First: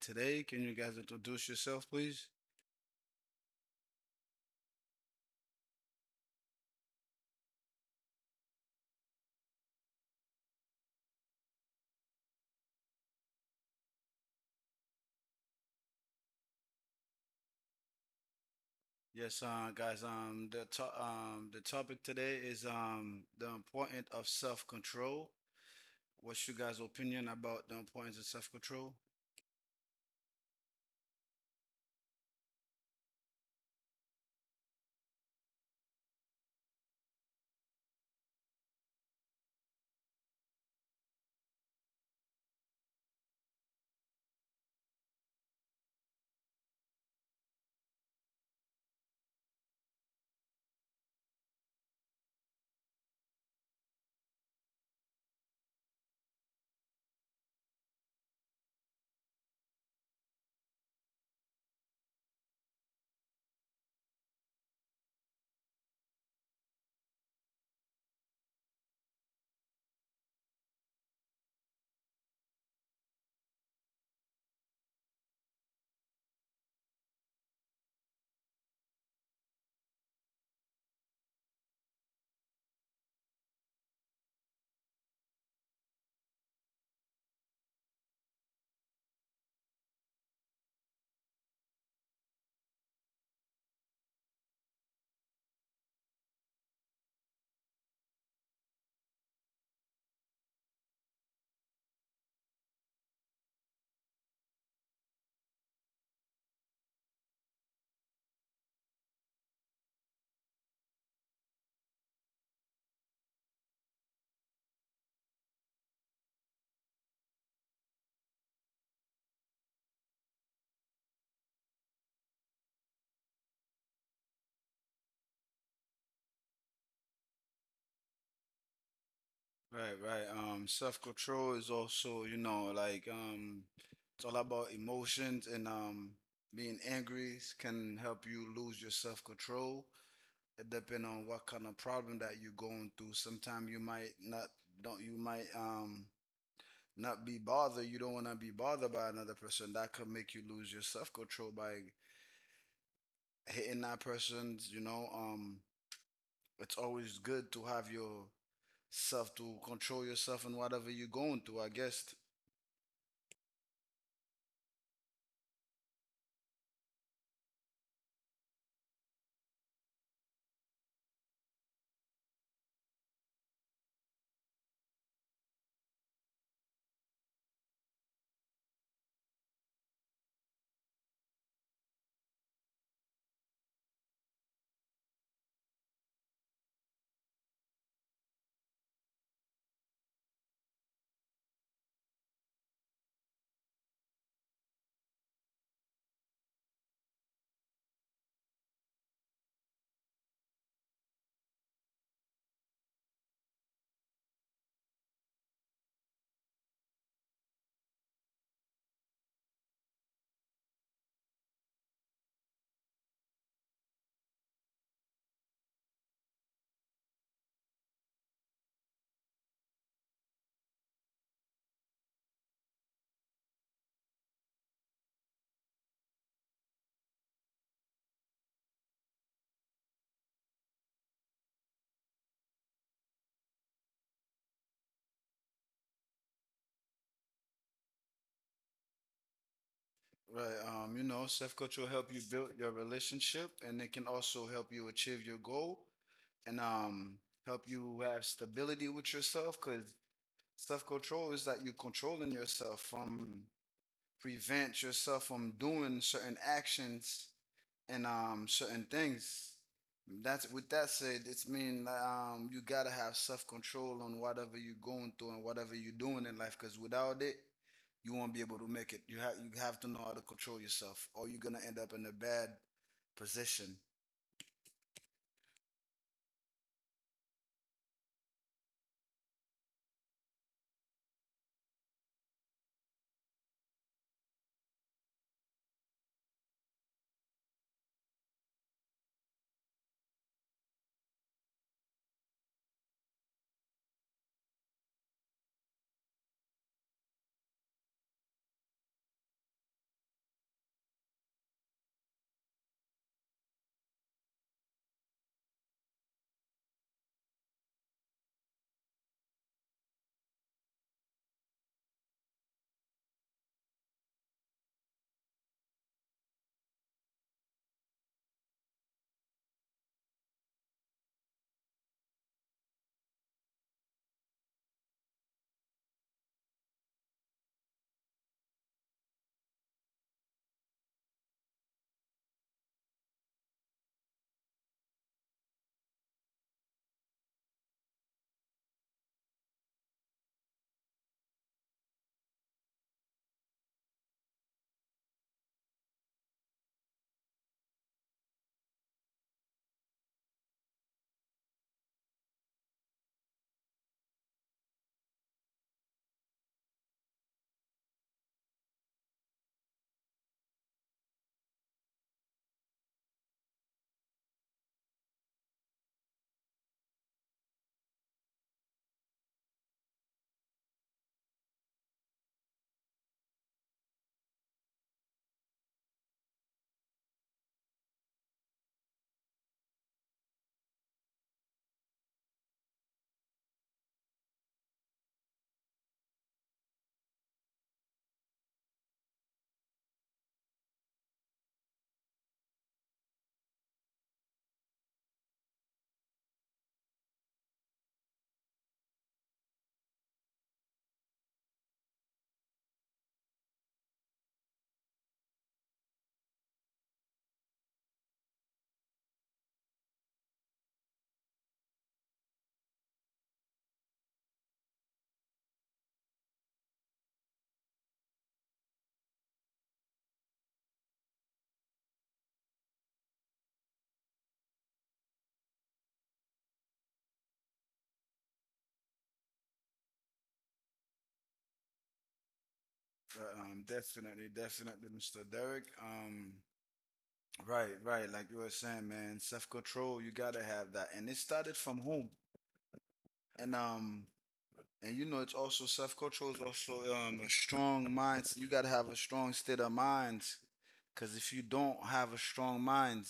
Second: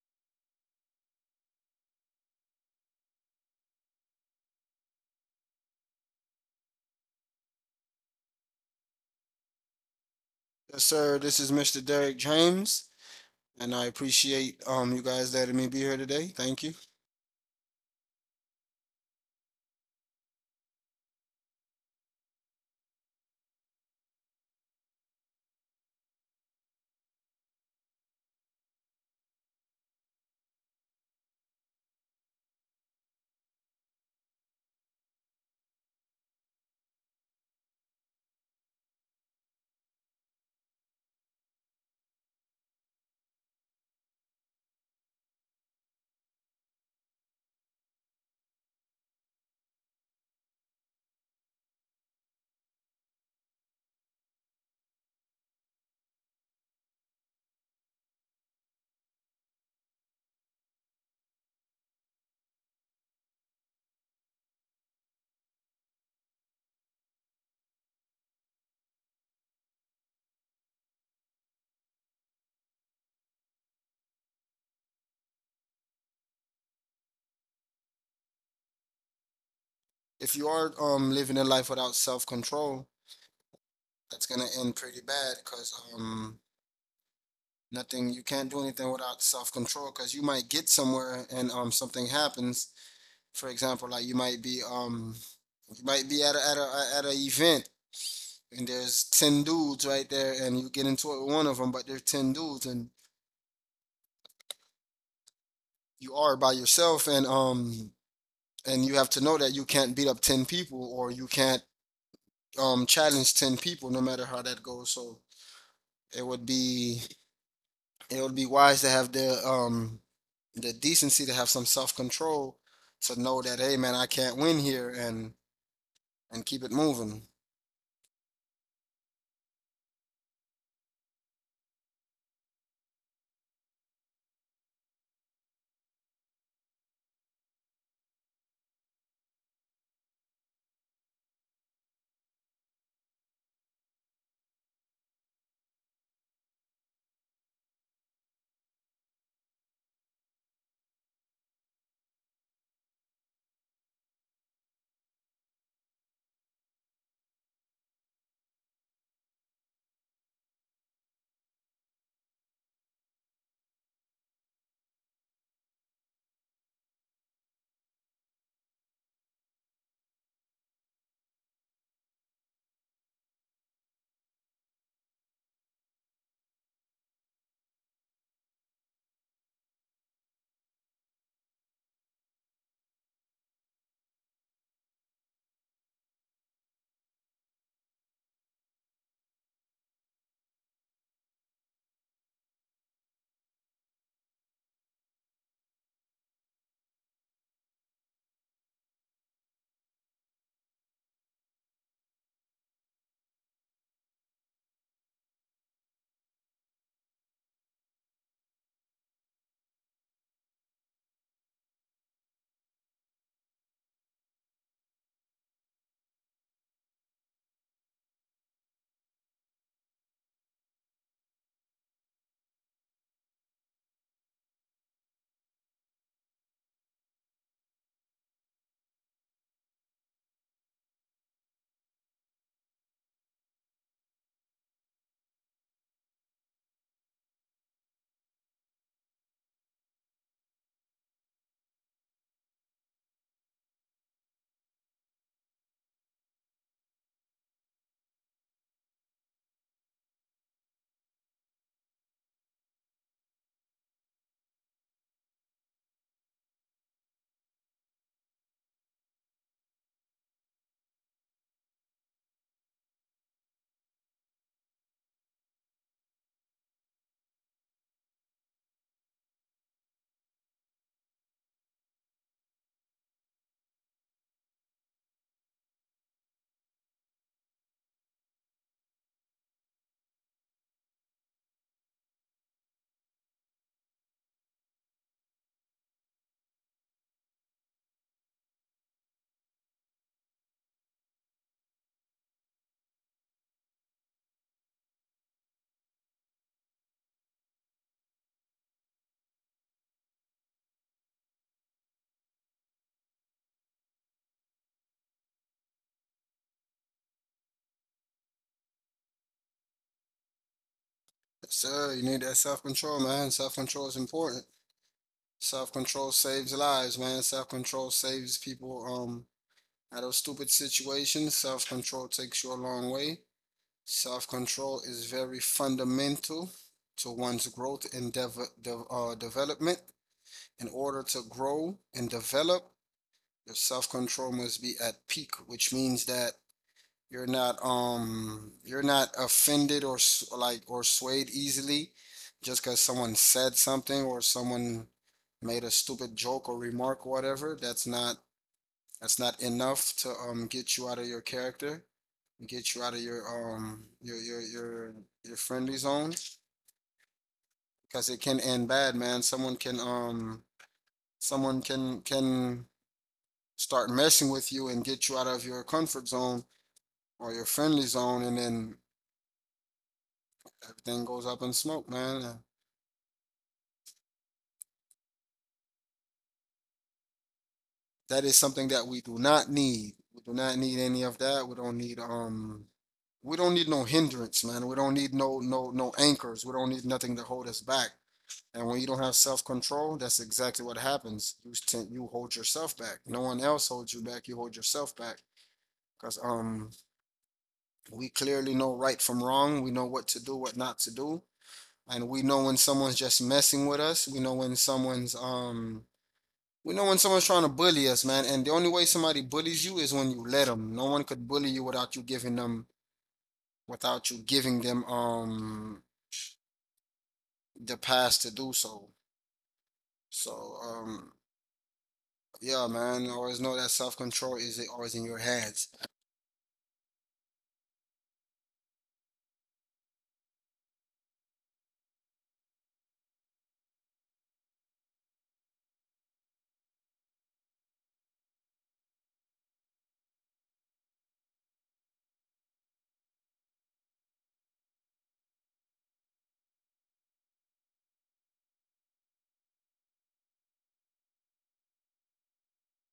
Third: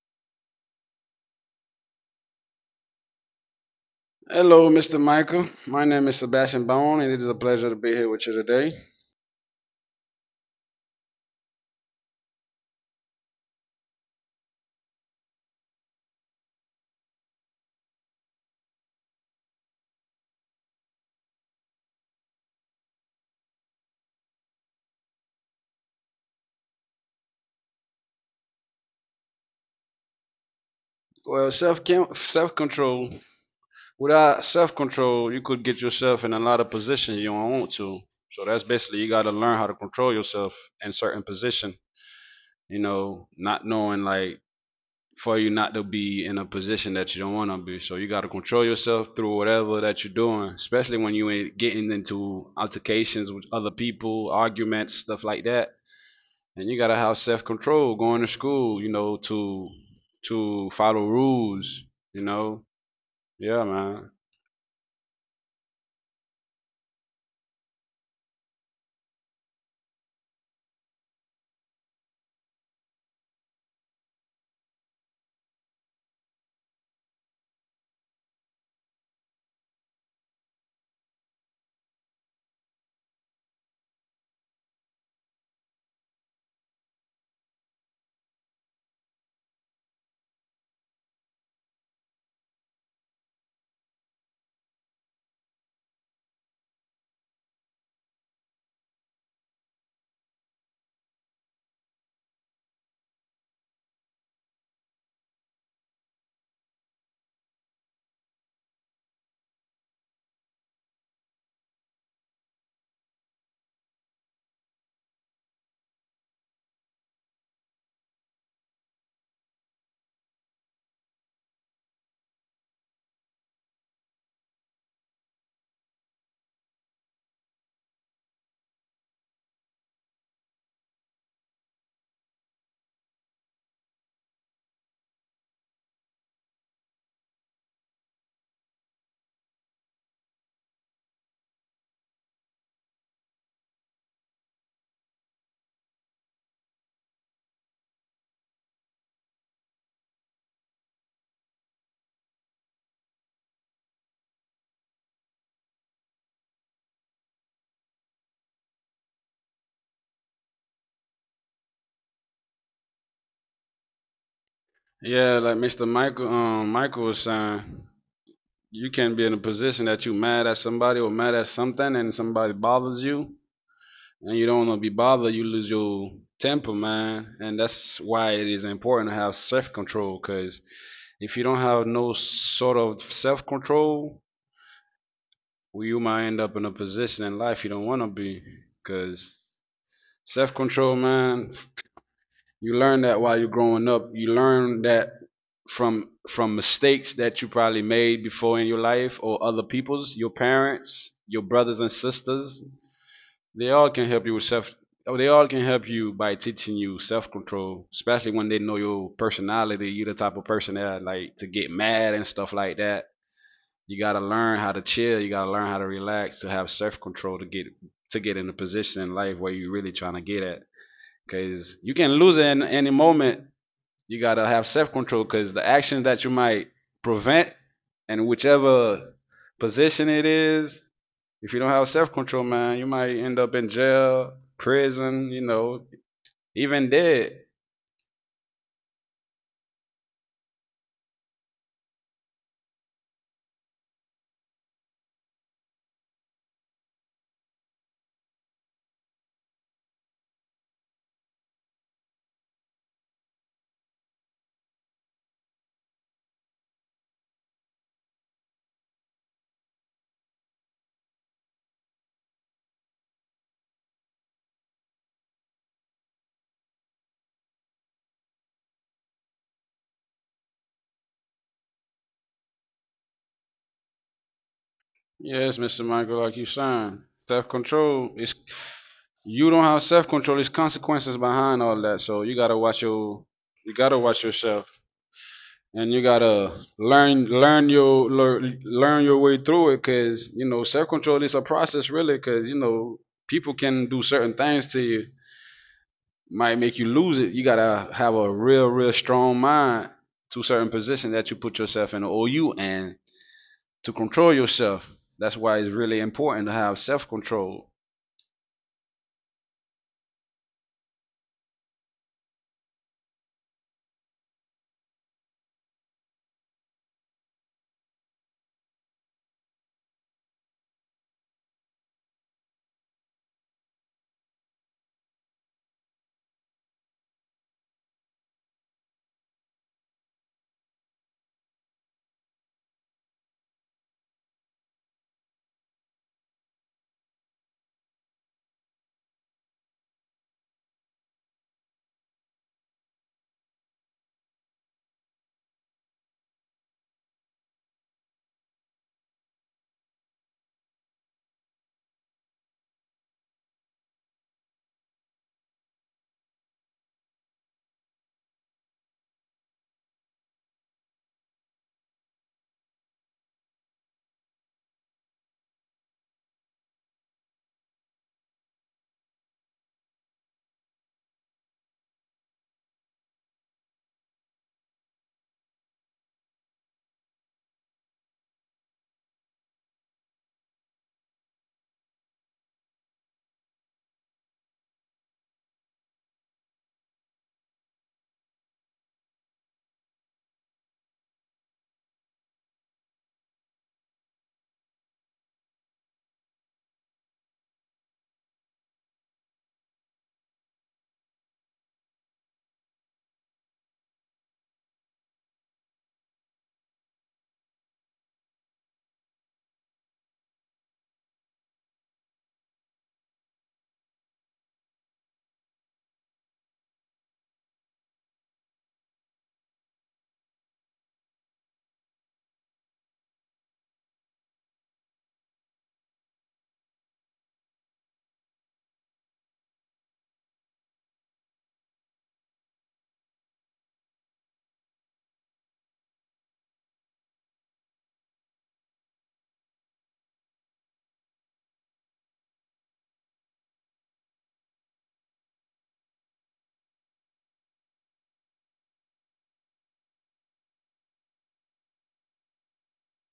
today. Can you guys introduce yourself, please? Hello, Mr. Michael. My name is Sebastian Bone, and it is a pleasure to be here with you today. Yes, sir. This is Mr. Derek James, and I appreciate you guys letting me be here today. Thank you. Yes, guys. The topic today is the importance of self-control. What's your guys' opinion about the importance of self-control? Well, self control. Without self control, you could get yourself in a lot of positions you don't want to. So that's basically you got to learn how to control yourself in certain position. Not knowing, like, for you not to be in a position that you don't want to be. So you got to control yourself through whatever that you're doing, especially when you ain't getting into altercations with other people, arguments, stuff like that, and you gotta have self control going to school, you know, to follow rules, you know. Yeah, man. If you are living a life without self control, that's gonna end pretty bad because nothing, you can't do anything without self control because you might get somewhere and something happens. For example, like you might be at a event and there's 10 dudes right there and you get into it with one of them, but there's 10 dudes and you are by yourself, and you have to know that you can't beat up 10 people, or you can't challenge 10 people no matter how that goes. So it would be it would be wise to have the decency to have some self-control, to know that, hey man, I can't win here, and keep it moving. Right, right. Self-control is also, it's all about emotions, and being angry can help you lose your self-control. It depend on what kind of problem that you're going through. Sometimes you might don't you might um not be bothered. You don't want to be bothered by another person. That could make you lose your self control by hitting that person. It's always good to have your self to control yourself and whatever you're going through, I guess. Yeah, like Mr. Michael was saying, you can be in a position that you mad at somebody or mad at something and somebody bothers you and you don't wanna be bothered, you lose your temper, man. And that's why it is important to have self control, because if you don't have no sort of self control, well, you might end up in a position in life you don't want to be, because self control, man. You learn that while you're growing up. You learn that from mistakes that you probably made before in your life, or other people's, your parents, your brothers and sisters. They all can help you with self. Oh, they all can help you by teaching you self control, especially when they know your personality. You're the type of person that like to get mad and stuff like that. You gotta learn how to chill. You gotta learn how to relax to have self control to get in a position in life where you're really trying to get at, because you can lose it in any moment. You gotta have self control because the action that you might prevent, and whichever position it is, if you don't have self control, man, you might end up in jail, prison, you know, even dead. Right. You know, self control help you build your relationship, and it can also help you achieve your goal, and help you have stability with yourself, because self control is that you're controlling yourself from, prevent yourself from doing certain actions and certain things. That's with that said, it's mean you gotta have self control on whatever you're going through and whatever you're doing in life. Cause without it, you won't be able to make it. You have to know how to control yourself, or you're gonna end up in a bad position. Yes, Mr. Michael, like you saying, self control is, you don't have self control, there's consequences behind all that, so you gotta watch your you gotta watch yourself, and you gotta learn your way through it, because you know self control is a process really, because you know people can do certain things to you, might make you lose it. You gotta have a real real strong mind to certain position that you put yourself in, or you, and to control yourself. That's why it's really important to have self control. Yes, sir, you need that self-control, man. Self-control is important. Self-control saves lives, man. Self-control saves people out of stupid situations. Self-control takes you a long way. Self control is very fundamental to one's growth and development. In order to grow and develop, your self control must be at peak, which means that you're not offended or, like, or swayed easily just because someone said something, or someone made a stupid joke or remark or whatever. That's not enough to get you out of your character, get you out of your um your your your your friendly zone, because it can end bad, man. Someone can start messing with you and get you out of your comfort zone or your friendly zone, and then everything goes up in smoke, man. That is something that we do not need. We do not need any of that. We don't need no hindrance, man. We don't need no anchors. We don't need nothing to hold us back. And when you don't have self control, that's exactly what happens. You hold yourself back. No one else holds you back. You hold yourself back because we clearly know right from wrong. We know what to do, what not to do, and we know when someone's just messing with us. We know when someone's trying to bully us, man. And the only way somebody bullies you is when you let them. No one could bully you without you giving them the pass to do so. So yeah, man, always know that self-control is always in your hands. Definitely, definitely, Mr. Derek. Right, right. Like you were saying, man, self-control, you gotta have that. And it started from home. And and you know it's also self-control is also a strong mind. You gotta have a strong state of mind. Cause if you don't have a strong mind,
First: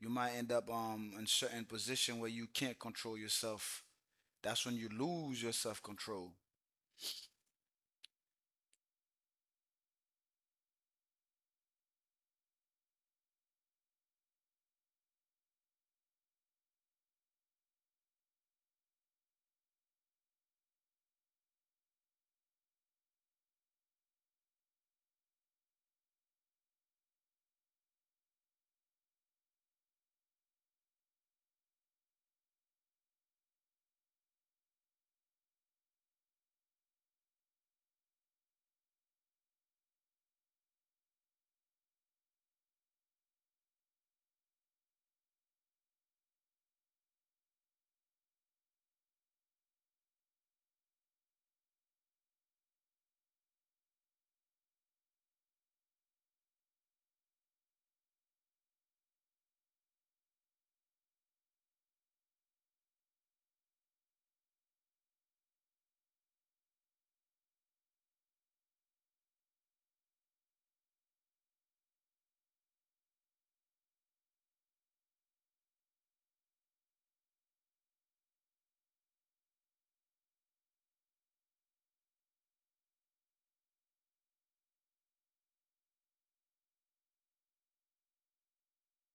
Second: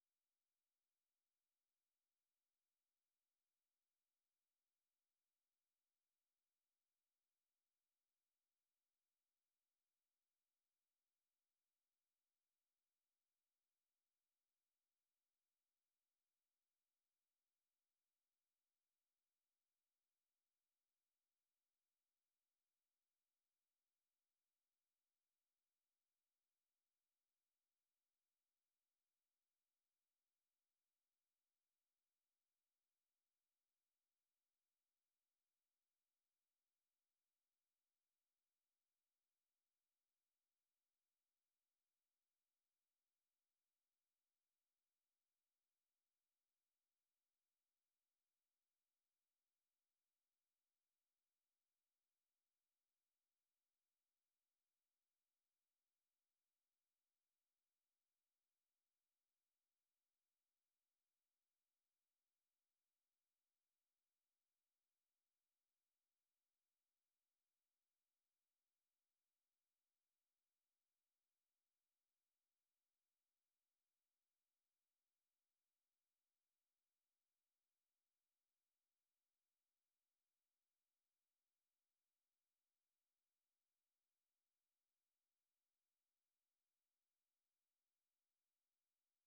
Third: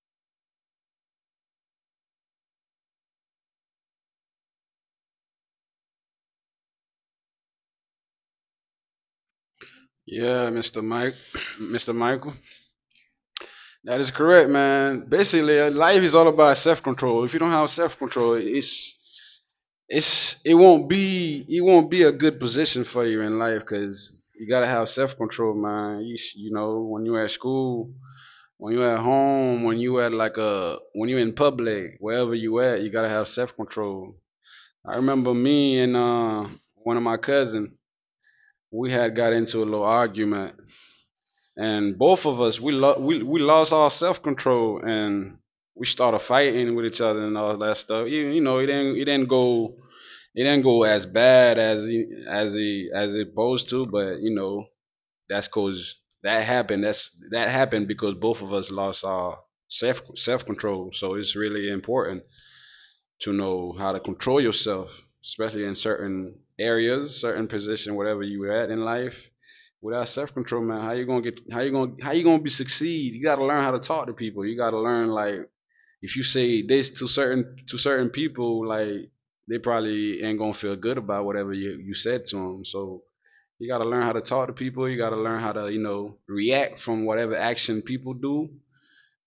you might end up in certain position where you can't control yourself. That's when you lose your self-control. Yeah mr mike Mr. Michael, that is correct, man. Basically, life is all about self control. If you don't have self control, it's it won't be a good position for you in life, because you gotta have self control, man. You know, when you're at school, when you're at home, when you at like a when you're in public, wherever you at, you gotta have self control. I remember me and, one of my cousin, we had got into a little argument, and both of us we lost our self control and we started fighting with each other and all that stuff. It didn't go as bad as it supposed to, but you know, that's cause that happened. that's that happened because both of us lost our self control. So it's really important to know how to control yourself, especially in certain areas, certain position, whatever you were at in life. Without self control, man, how you gonna get? How you gonna? How you gonna be succeed? You gotta learn how to talk to people. You gotta learn, like, if you say this to certain people, like, they probably ain't gonna feel good about whatever you said to them. So you gotta learn how to talk to people. You gotta learn how to, you know, react from whatever action people do.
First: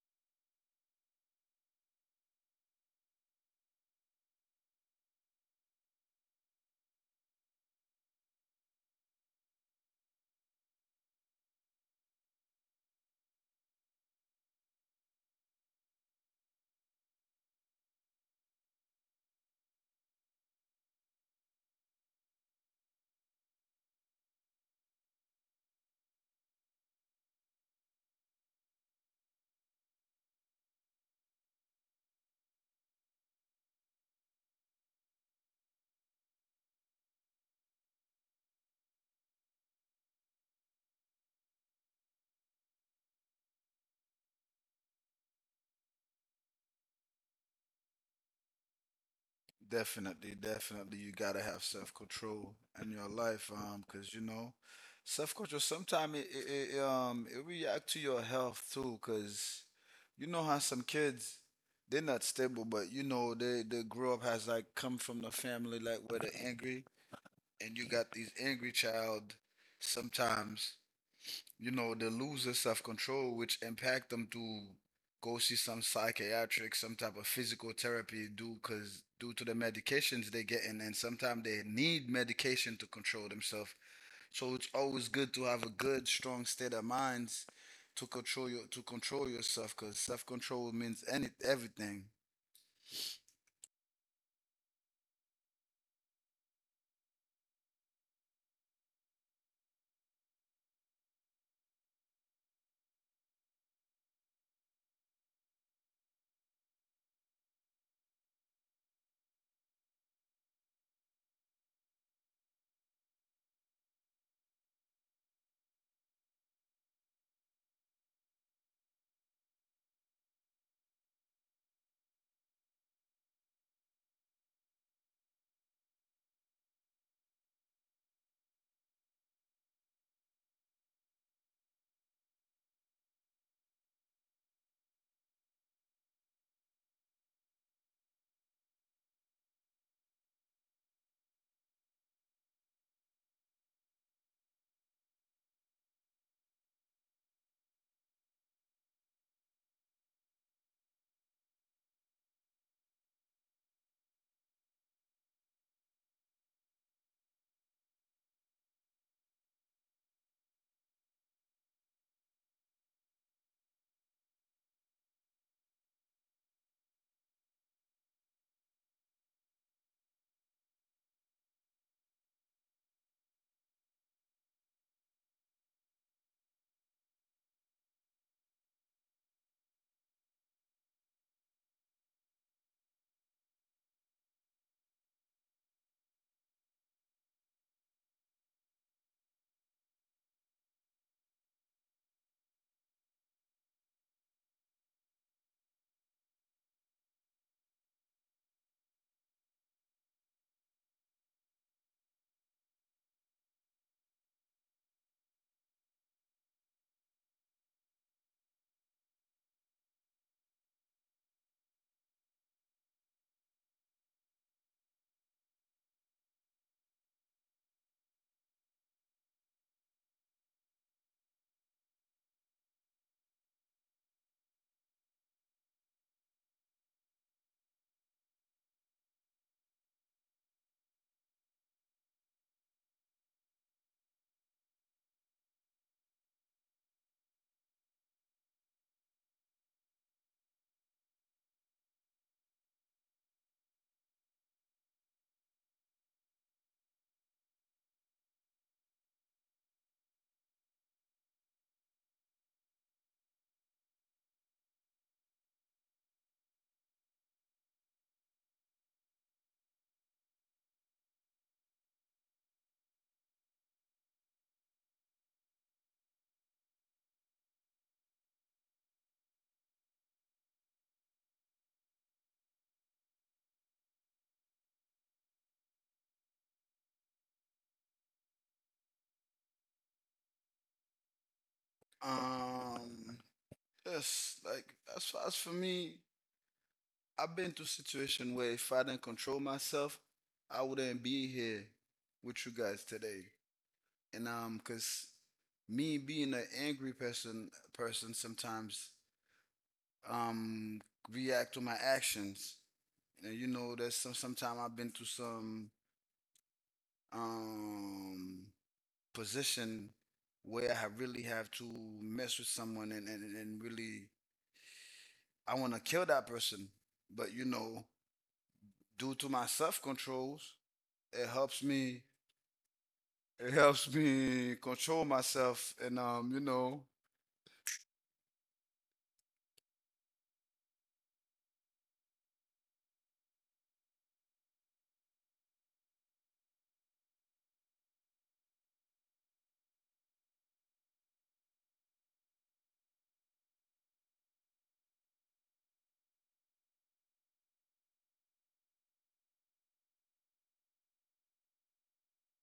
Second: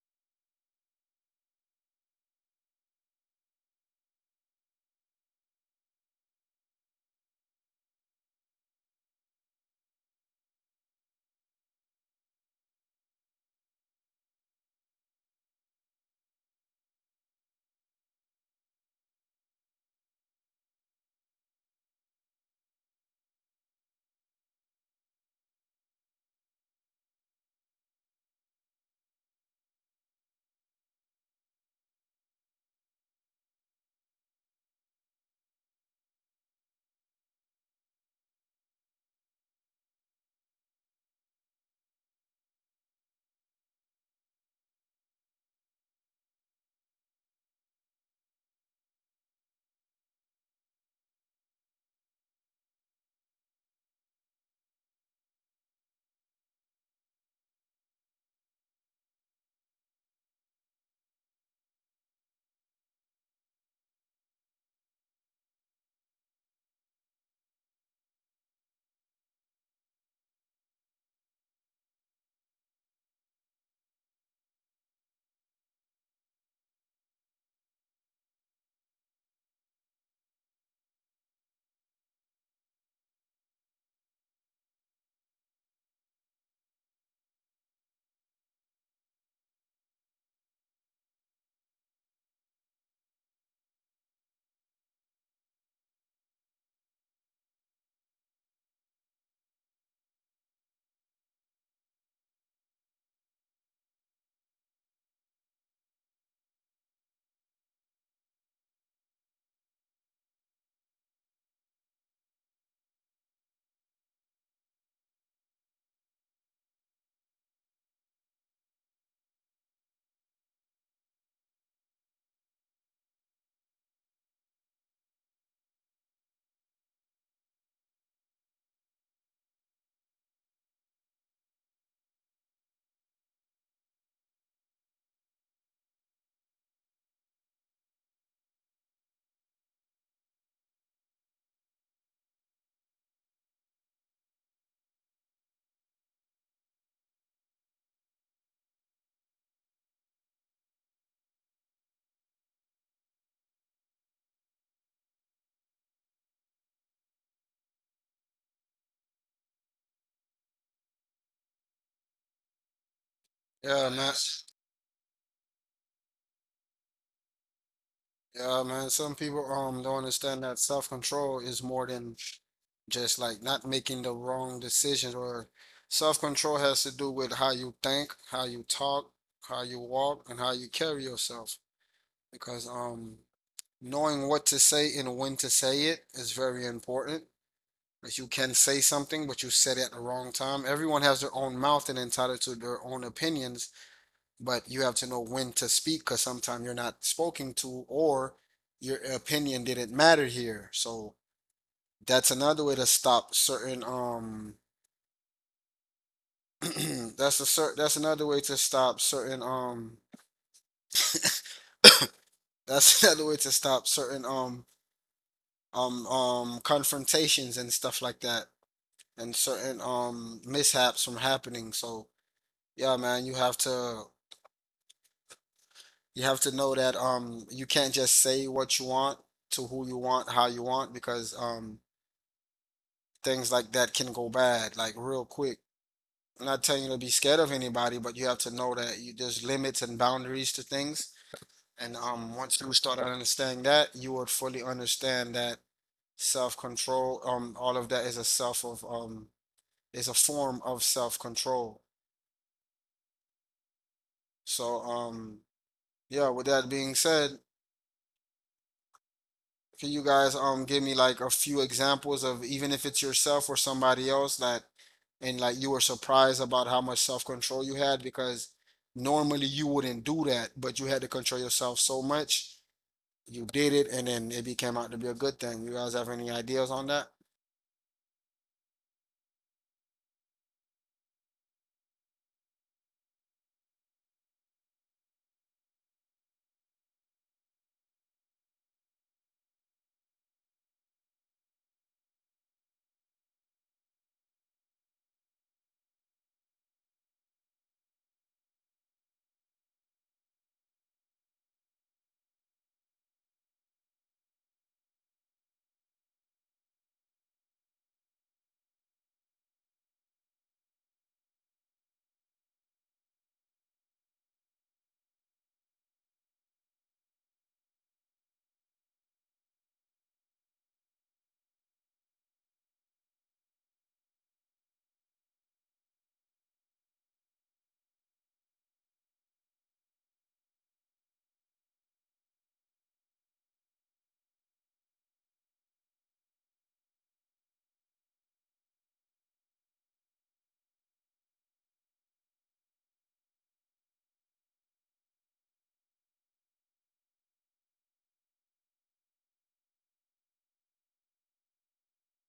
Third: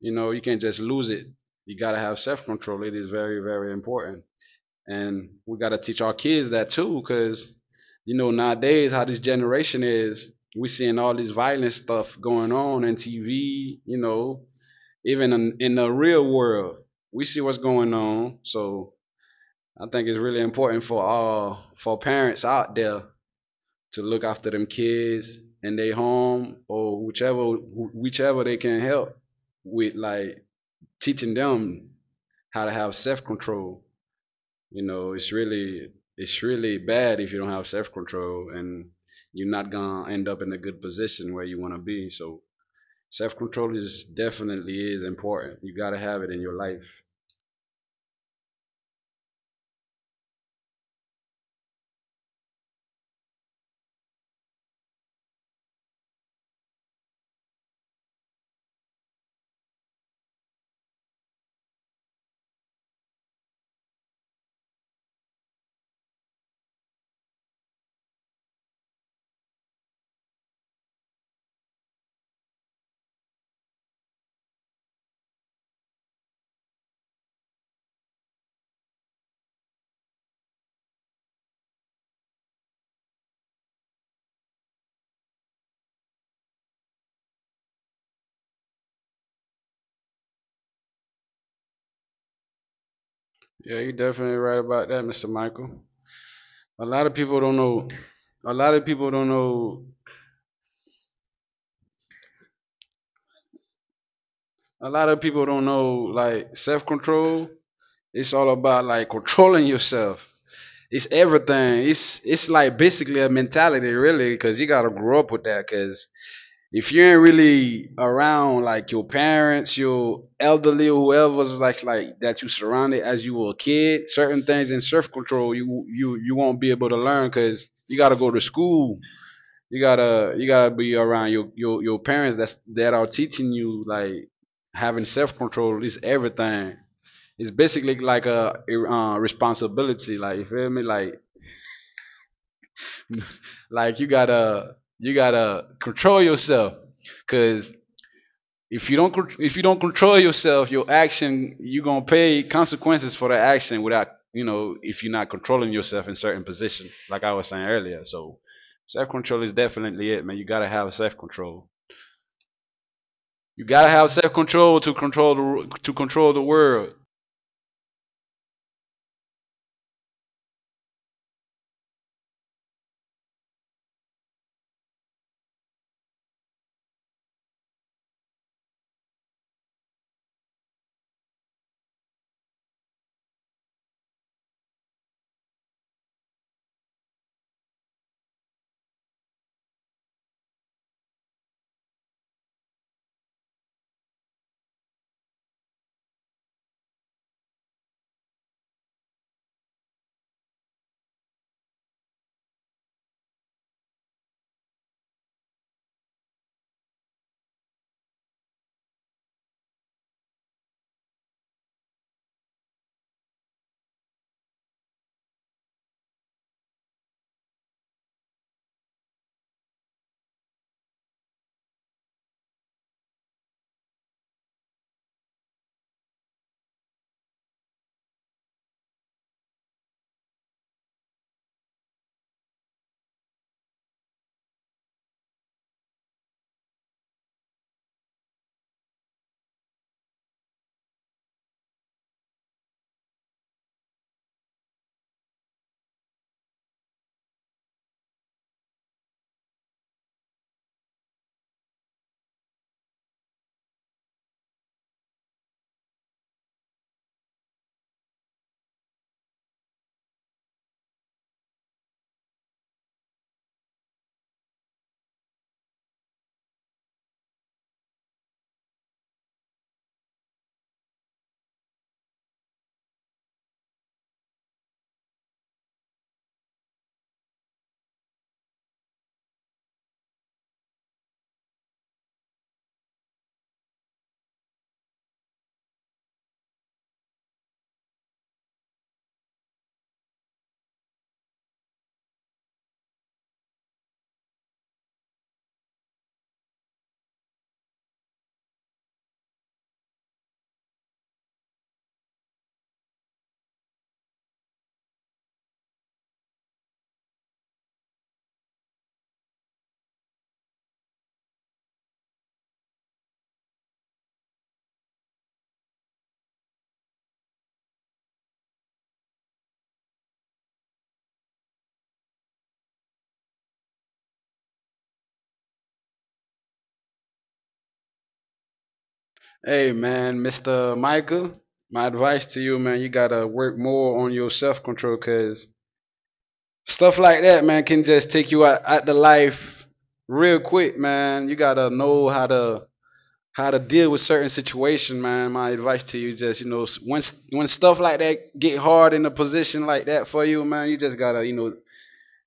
You know, you can't just lose it. You gotta have self control. It is very very important, and we got to teach our kids that too, because you know nowadays how this generation is, we seeing all this violent stuff going on in TV, you know, even in the real world, we see what's going on. So I think it's really important for all for parents out there to look after them kids in their home, or whichever they can help with, like teaching them how to have self-control. You know, it's really bad if you don't have self control, and you're not gonna end up in a good position where you wanna be. So self control is definitely is important. You gotta have it in your life. Definitely, definitely, you gotta have self control in your life, because you know, self control sometimes it react to your health too, because you know how some kids they're not stable, but you know they grow up has like come from the family like where they're angry, and you got these angry child sometimes, you know, they lose their self-control, which impact them to go see some psychiatric, some type of physical therapy due cause due to the medications they getting, and sometimes they need medication to control themselves. So it's always good to have a good, strong state of minds to control your to control yourself, because self-control means any everything. Yeah, you're definitely right about that, Mr. Michael. A lot of people don't know a lot of people don't know A lot of people don't know, like, self control. It's all about like controlling yourself. It's everything. It's like basically a mentality, really, because you gotta grow up with that. Because if you ain't really around like your parents, your elderly, or whoever's like that you surrounded as you were a kid, certain things in self control you won't be able to learn because you gotta go to school. You gotta be around your parents that's that are teaching you, like, having self control is everything. It's basically like a, responsibility. Like, you feel me? Like like you gotta control yourself, because if you don't con- if you don't control yourself, your action, you're gonna pay consequences for the action, without, you know, if you're not controlling yourself in certain position, like I was saying earlier. So self control is definitely it, man. You gotta have self control. You Yeah, gotta man. have self Yes. control to control the world. Yeah, man. Some people don't understand that self-control is more than just, like, not making the wrong decisions, or self-control has to do with how you think, how you talk, how you walk, and how you carry yourself. Because knowing what to say and when to say it is very important. If you can say something, but you said it at the wrong time. Everyone has their own mouth and entitled to their own opinions, but you have to know when to speak, because sometimes you're not spoken to, or your opinion didn't matter here. So that's another way to stop certain, that's a cer that's another way to stop certain, that's another way to stop certain, confrontations and stuff like that, and certain mishaps from happening. So yeah, man, you have to know that you can't just say what you want to who you want, how you want, because things like that can go bad, like, real quick. I'm not telling you to be scared of anybody, but you have to know that there's limits and boundaries to things. And once you start understanding that, you would fully understand that self-control, all of that is a self of is a form of self-control. So yeah, with that being said, can you guys give me like a few examples of, even if it's yourself or somebody else, that and, like, you were surprised about how much self-control you had because normally you wouldn't do that, but you had to control yourself so much. You did it and then it became out to be a good thing. You guys have any ideas on that? Um yes, like as far as for me, I've been to situation where if I didn't control myself, I wouldn't be here with you guys today. And Cause me being an angry person, person sometimes um react to my actions. And you know, there's sometimes I've been to some um position where I have really have to mess with someone, and really I want to kill that person, but you know, due to my self controls, it helps me it helps me control myself, and you know. Hey man, Mister Michael, my advice to you, man, you gotta work more on your self control, cause stuff like that, man, can just take you out, out the life real quick, man. You gotta know how to deal with certain situation, man. My advice to you is just, you know, when stuff like that get hard in a position like that for you, man, you just gotta, you know,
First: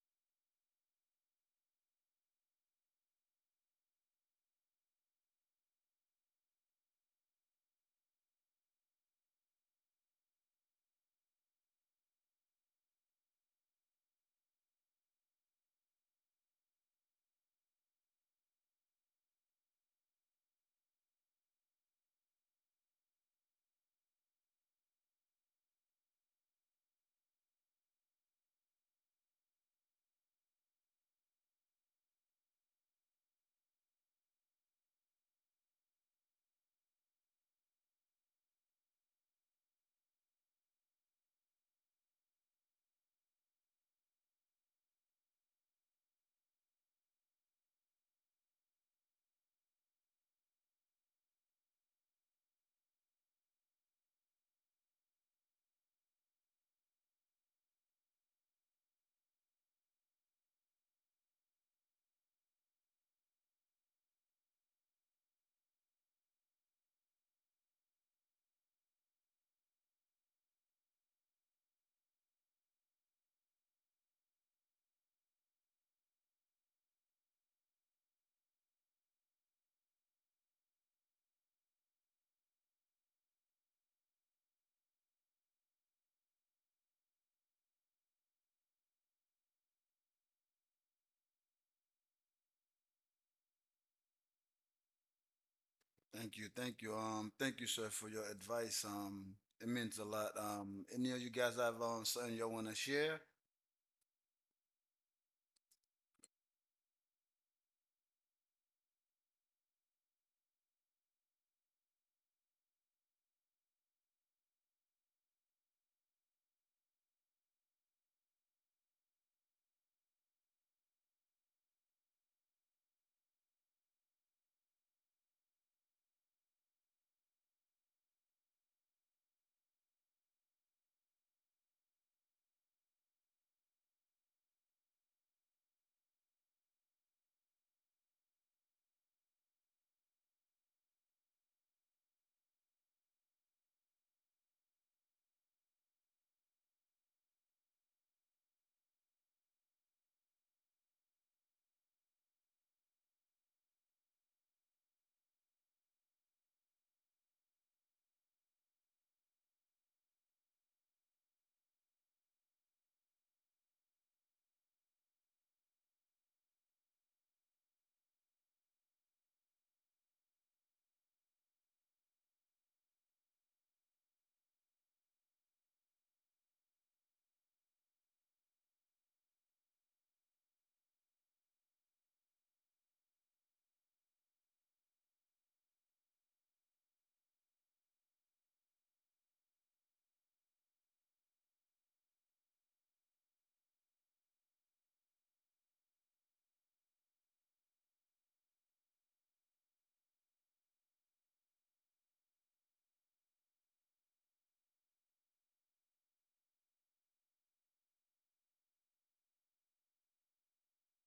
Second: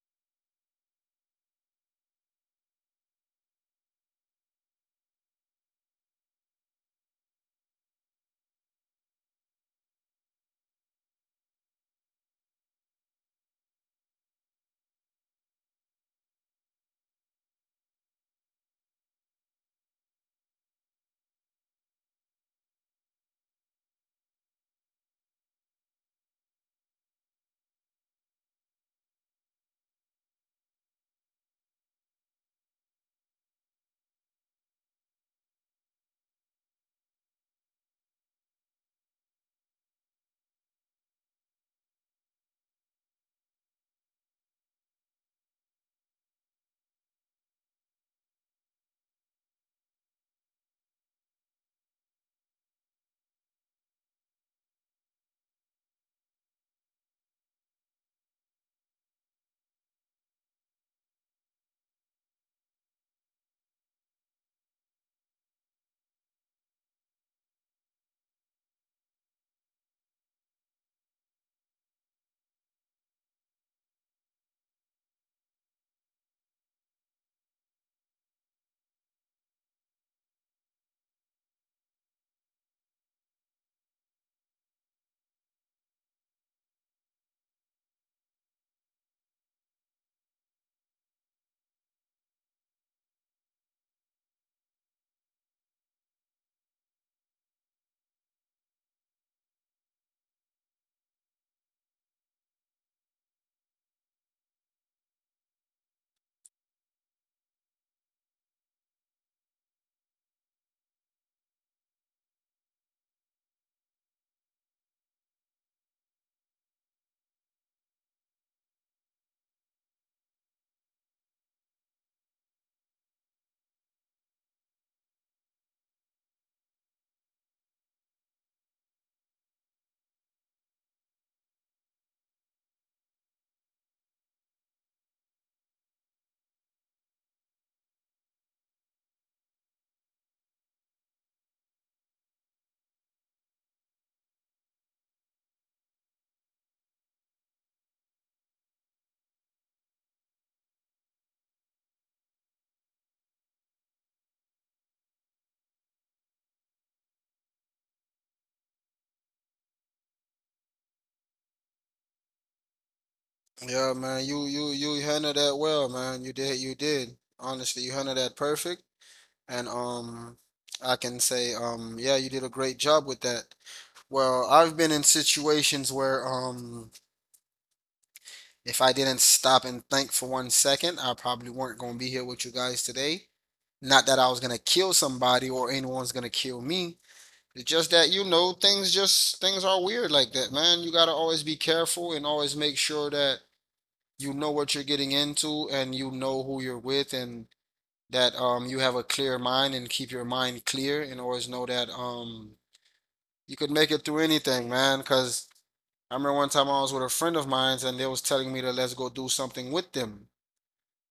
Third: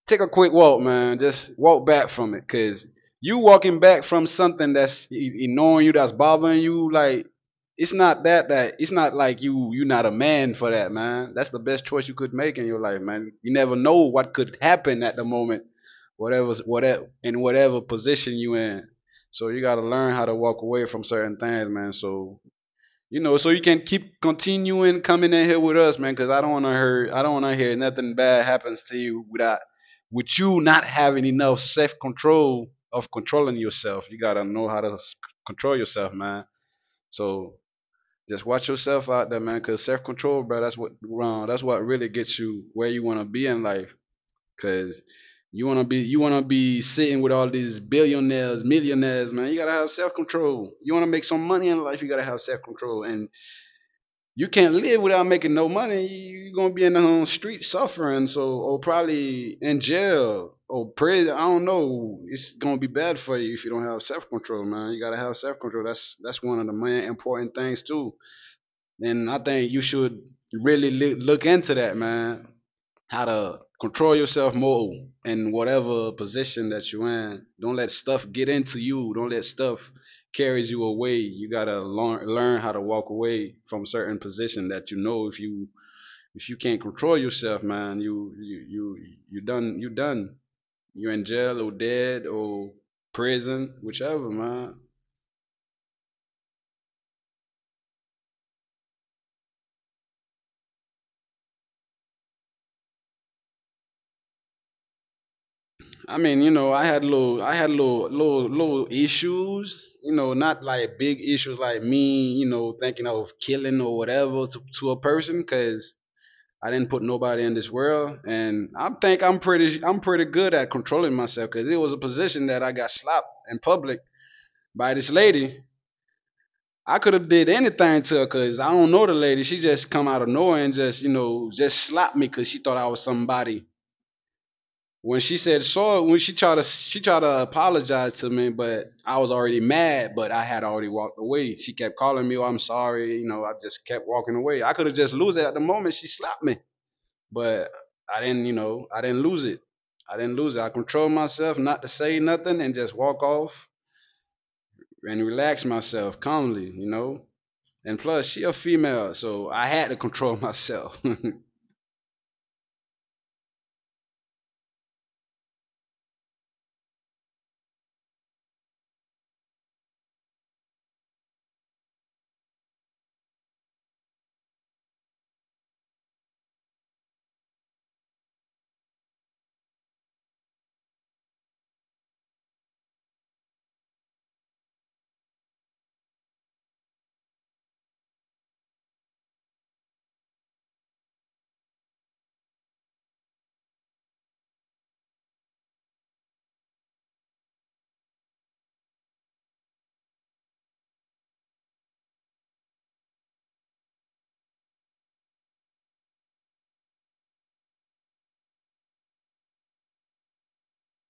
take a quick walk, man. Just walk back from it, cause you walking back from something that's annoying you, that's bothering you. Like, it's not that it's not like you are not a man for that, man. That's the best choice you could make in your life, man. You never know what could happen at the moment, whatever position you in. So you gotta learn how to walk away from certain things, man. So, you know, so you can keep continuing coming in here with us, man, because I don't want to hear I don't want to hear nothing bad happens to you without with you not having enough self control of controlling yourself. You gotta know how to control yourself, man. So just watch yourself out there, man, because self control, bro, that's what wrong. That's what really gets you where you want to be in life, because. You wanna be sitting with all these billionaires, millionaires, man. You gotta have self control. You wanna make some money in life, you gotta have self control. And you can't live without making no money. You're gonna be in the street suffering, so, or probably in jail or prison. I don't know. It's gonna be bad for you if you don't have self control, man. You gotta have self control. That's one of the main important things too. And I think you should really look into that, man, how to control yourself more in whatever position that you're in. Don't let stuff get into you. Don't let stuff carries you away. You gotta learn how to walk away from certain position that, you know, if you can't control yourself, man, you you done. You're in jail or dead or prison, whichever, man. Thank you, thank you, thank you, sir, for your advice. Um it means a lot. Um any of you guys have something you want to share? I mean, you know, I had little, little, little issues. You know, not like big issues like me. You know, thinking of killing or whatever to a person, because I didn't put nobody in this world, and I think I'm pretty good at controlling myself, because it was a position that I got slapped in public by this lady. I could have did anything to her because I don't know the lady. She just come out of nowhere and just, just slapped me because she thought I was somebody when she said sorry, when she tried to apologize to me, but I was already mad, but I had already walked away. She kept calling me, oh, I'm sorry, I just kept walking away. I could have just lose it at the moment she slapped me. But I didn't, I didn't lose it. I didn't lose it. I controlled myself not to say nothing and just walk off and relax myself calmly. And plus she a female, so I had to control myself. Yeah, man, you handled that well, man. You did. Honestly, you handled that perfect. And I can say yeah, you did a great job with that. Well, I've been in situations where, if I didn't stop and think for 1 second, I probably weren't going to be here with you guys today. Not that I was going to kill somebody, or anyone's going to kill me. It's just that, you know, things are weird like that, man. You got to always be careful and always make sure that you know what you're getting into, and you know who you're with, and that you have a clear mind and keep your mind clear, and always know that you could make it through anything, man. Because I remember one time I was with a friend of mine and they was telling me that, let's go do something with them.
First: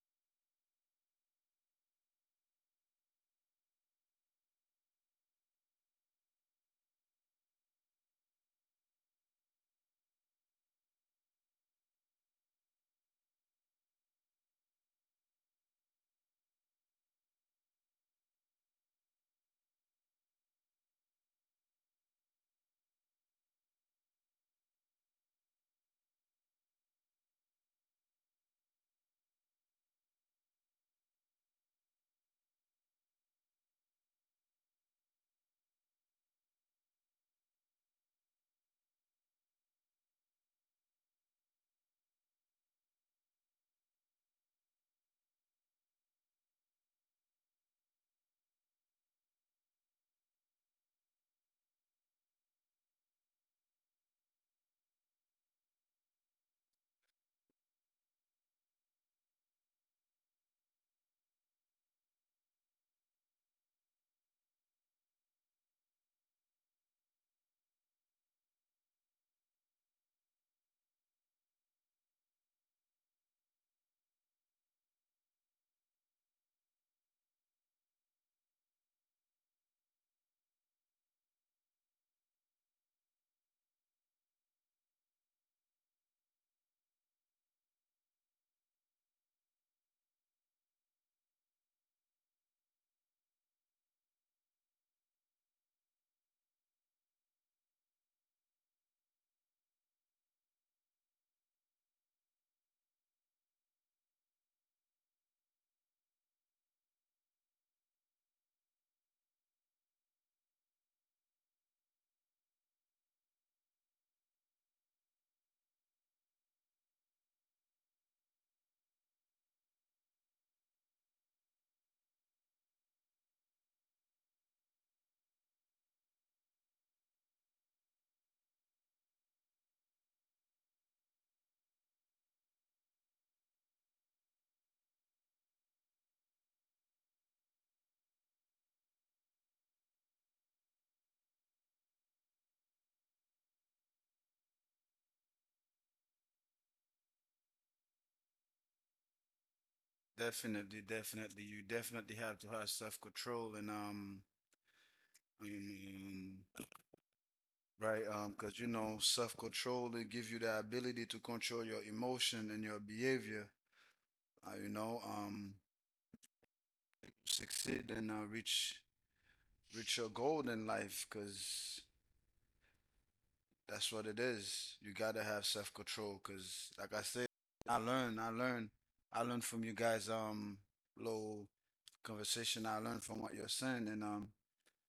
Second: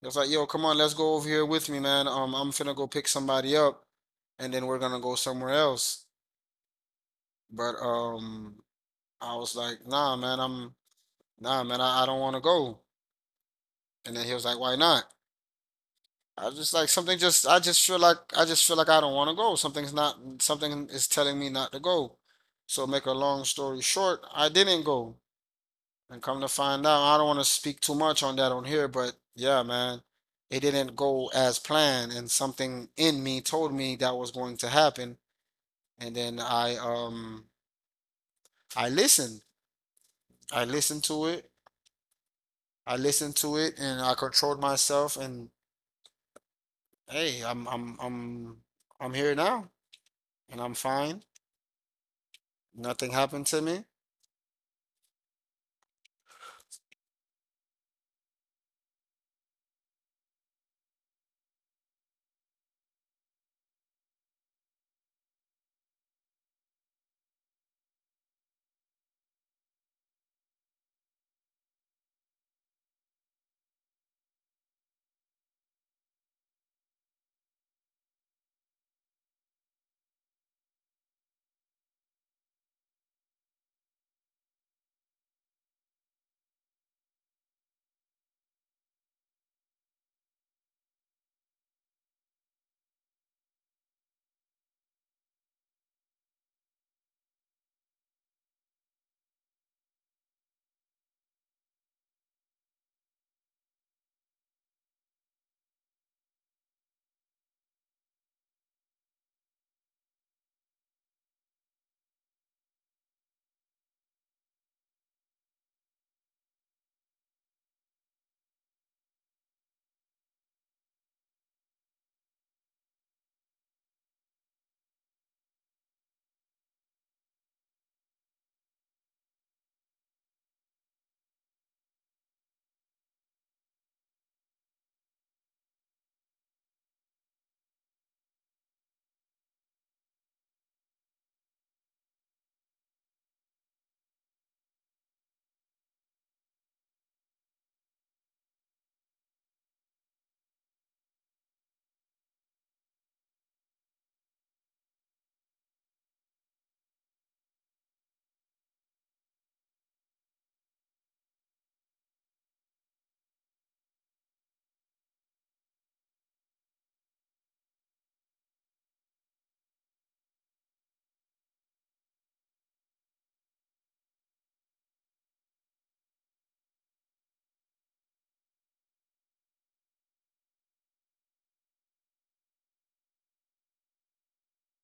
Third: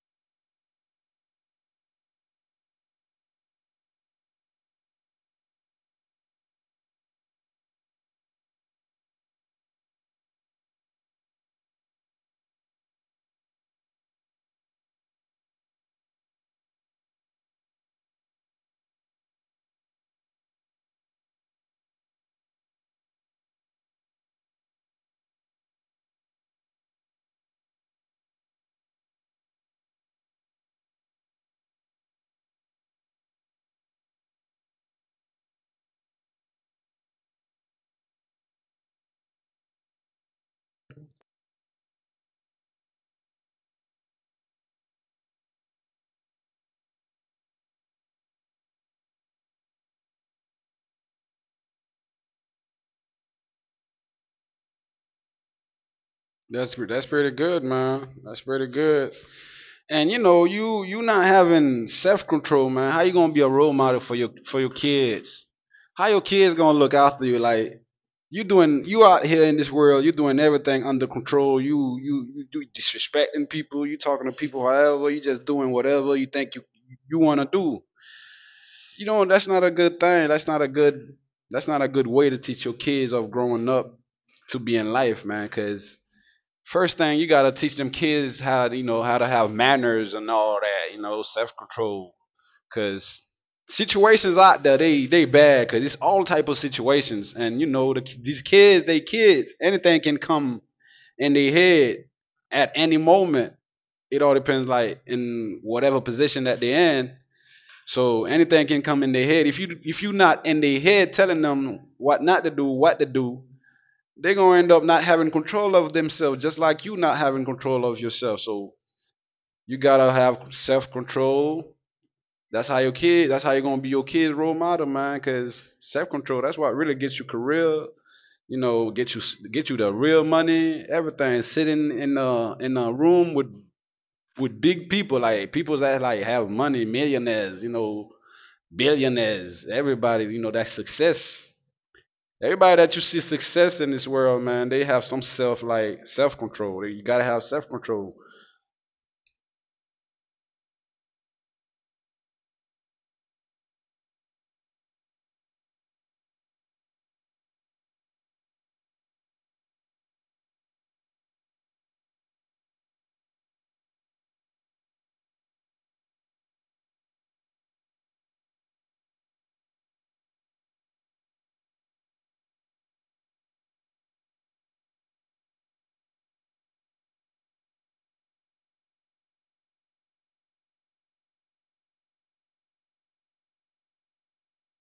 It was like, yo, come on, let's go over here with me, man. I'm finna go pick somebody up, and then we're gonna go somewhere else. But I was like, nah, man, I'm nah, man, I don't want to go. And then he was like, why not? I was just like, something just, I just feel like I don't want to go. Something is telling me not to go. So, make a long story short, I didn't go. And come to find out, I don't want to speak too much on that on here, but yeah, man, it didn't go as planned, and something in me told me that was going to happen, and then I I listened, I listened to it, I listened to it, and I controlled myself, and hey, I'm here now, and I'm fine. Nothing happened to me. That's pretty good, man. That's pretty good. And you know, you not having self control, man. How you gonna be a role model for your kids? How your kids gonna look after you? Like you doing, you out here in this world, you doing everything under control. You do disrespecting people. You talking to people however. You just doing whatever you think you wanna do. You know that's not a good thing. That's not a good way to teach your kids of growing up to be in life, man. Cause first thing you gotta teach them kids how to, you know how to have manners and all that, you know, self control. Cause situations out there they bad. Cause it's all type of situations, and you know these kids they kids anything can come in their head at any moment. It all depends like in whatever position that they're in. So anything can come in their head. If you not in their head telling them what not to do, what to do, they're gonna end up not having control of themselves, just like you not having control of yourself. So you gotta have self control. That's how your kid. That's how you're gonna be your kid's role model, man. Cause self control. That's what really gets you career. You know, get you the real money. Everything. Sitting in a room with big people, like people that like have money, millionaires. You know, billionaires. Everybody. You know, that success. Everybody that you see success in this world, man, they have some self control. You gotta have self control. Definitely, definitely, you definitely have to have self-control, and um, right, because you know self-control it gives you the ability to control your emotion and your behavior, uh, you know um succeed and reach your goal in life. Because that's what it is. You gotta have self control, cause like I said, I learn, I learn, I learn from you guys. Little conversation. I learned from what you're saying, and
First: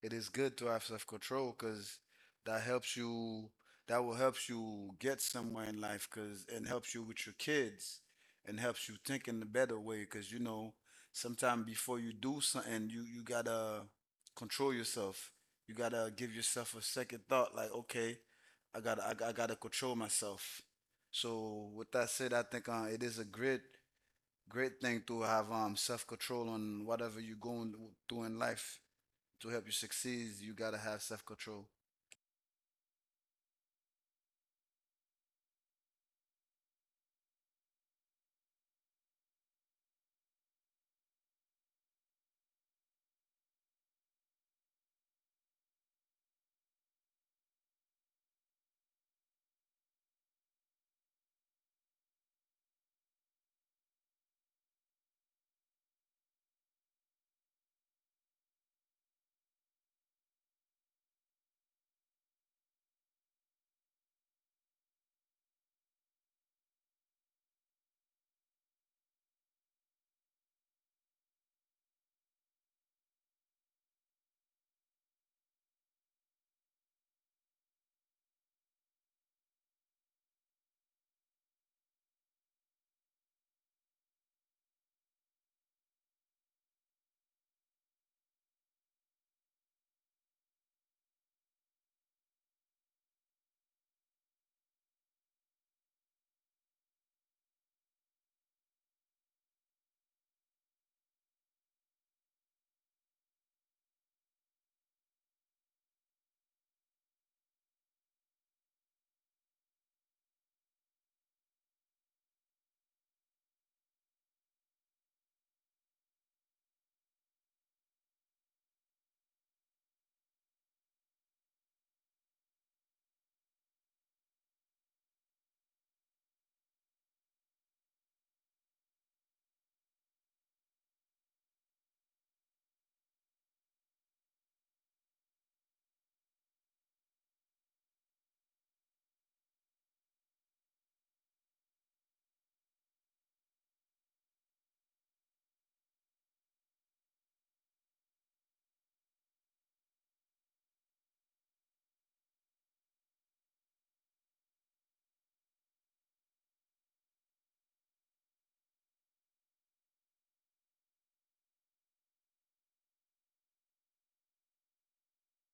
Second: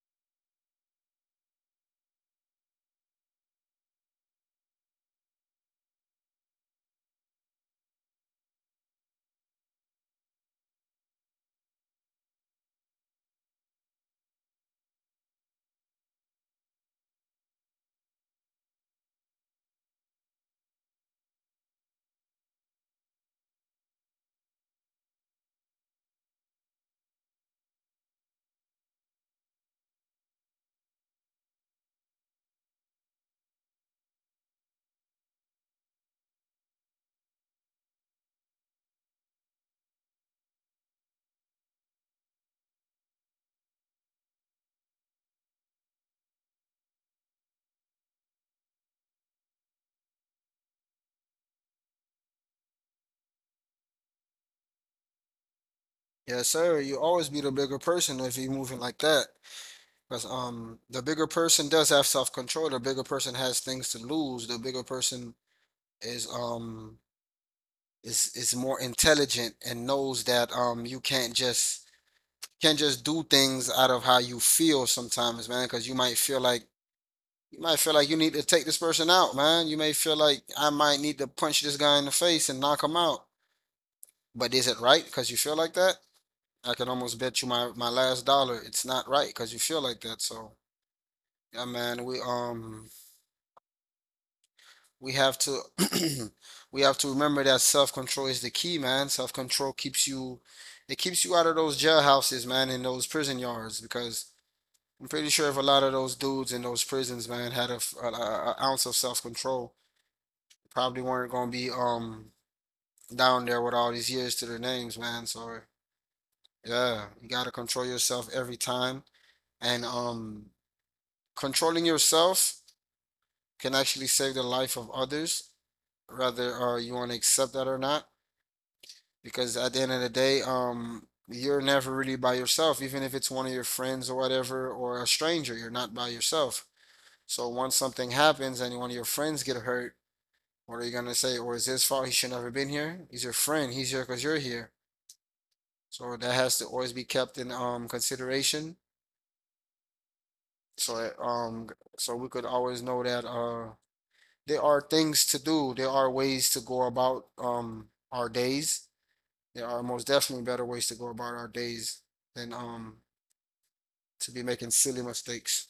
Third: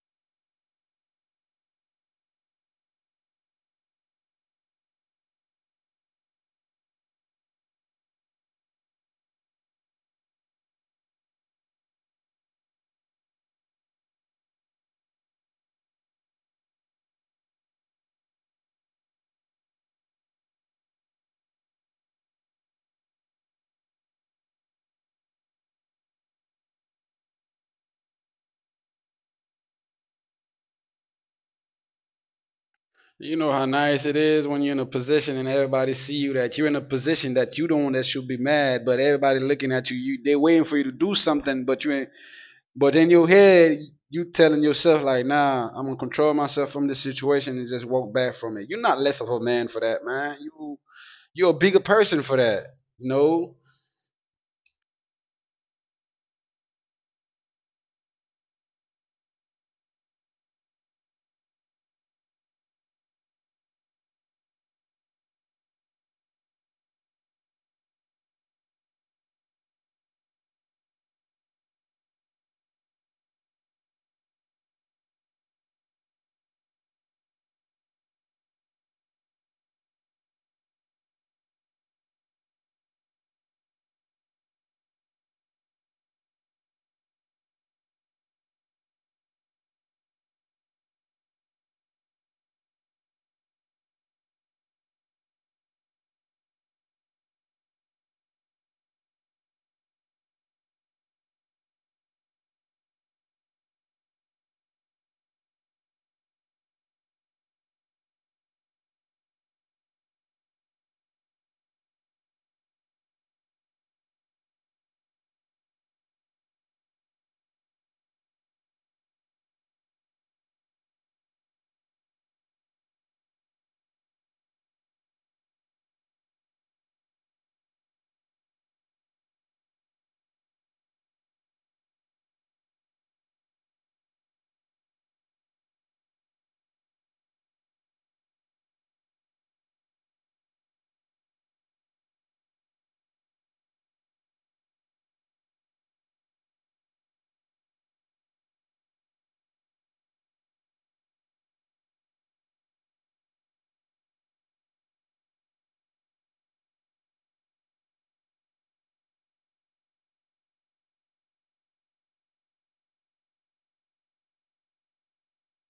it is good to have self-control because that helps you, that will help you get somewhere in life, because, and helps you with your kids, and helps you think in a better way, because, you know, sometime before you do something, you gotta control yourself. You gotta give yourself a second thought like, okay, I gotta control myself. So with that said, I think it is a great, great thing to have self control on whatever you're going through in life. To help you succeed, you gotta have self control. You know how nice it is when you're in a position and everybody see you that you're in a position that you don't that should be mad, but everybody looking at you, you they waiting for you to do something, but you ain't but in your head you telling yourself like, nah, I'm gonna control myself from this situation and just walk back from it. You're not less of a man for that, man. You're a bigger person for that. You know? Yes, sir. You always be the bigger person if you're moving like that. Because the bigger person does have self-control. The bigger person has things to lose. The bigger person is um is more intelligent and knows that you can't just do things out of how you feel sometimes, man. Because you might feel like you need to take this person out, man. You may feel like, I might need to punch this guy in the face and knock him out. But is it right because you feel like that? I can almost bet you my last dollar it's not right because you feel like that. So yeah, man, we have to we have to remember that self-control is the key, man. Self-control keeps you out of those jailhouses, man, and those prison yards, because I'm pretty sure if a lot of those dudes in those prisons, man, had a, f- a ounce of self-control, probably weren't going to be down there with all these years to their names, man. So yeah, you got to control yourself every time, and controlling yourself can actually save the life of others, whether, you want to accept that or not. Because at the end of the day, you're never really by yourself. Even if it's one of your friends or whatever, or a stranger, you're not by yourself. So once something happens and one of your friends get hurt, what are you gonna say? Or is his fault? He should never been here. He's your friend. He's here because you're here. So that has to always be kept in consideration. So that, so we could always know that, there are things to do. There are ways to go about our days. There are most definitely better ways to go about our days than to be making silly mistakes.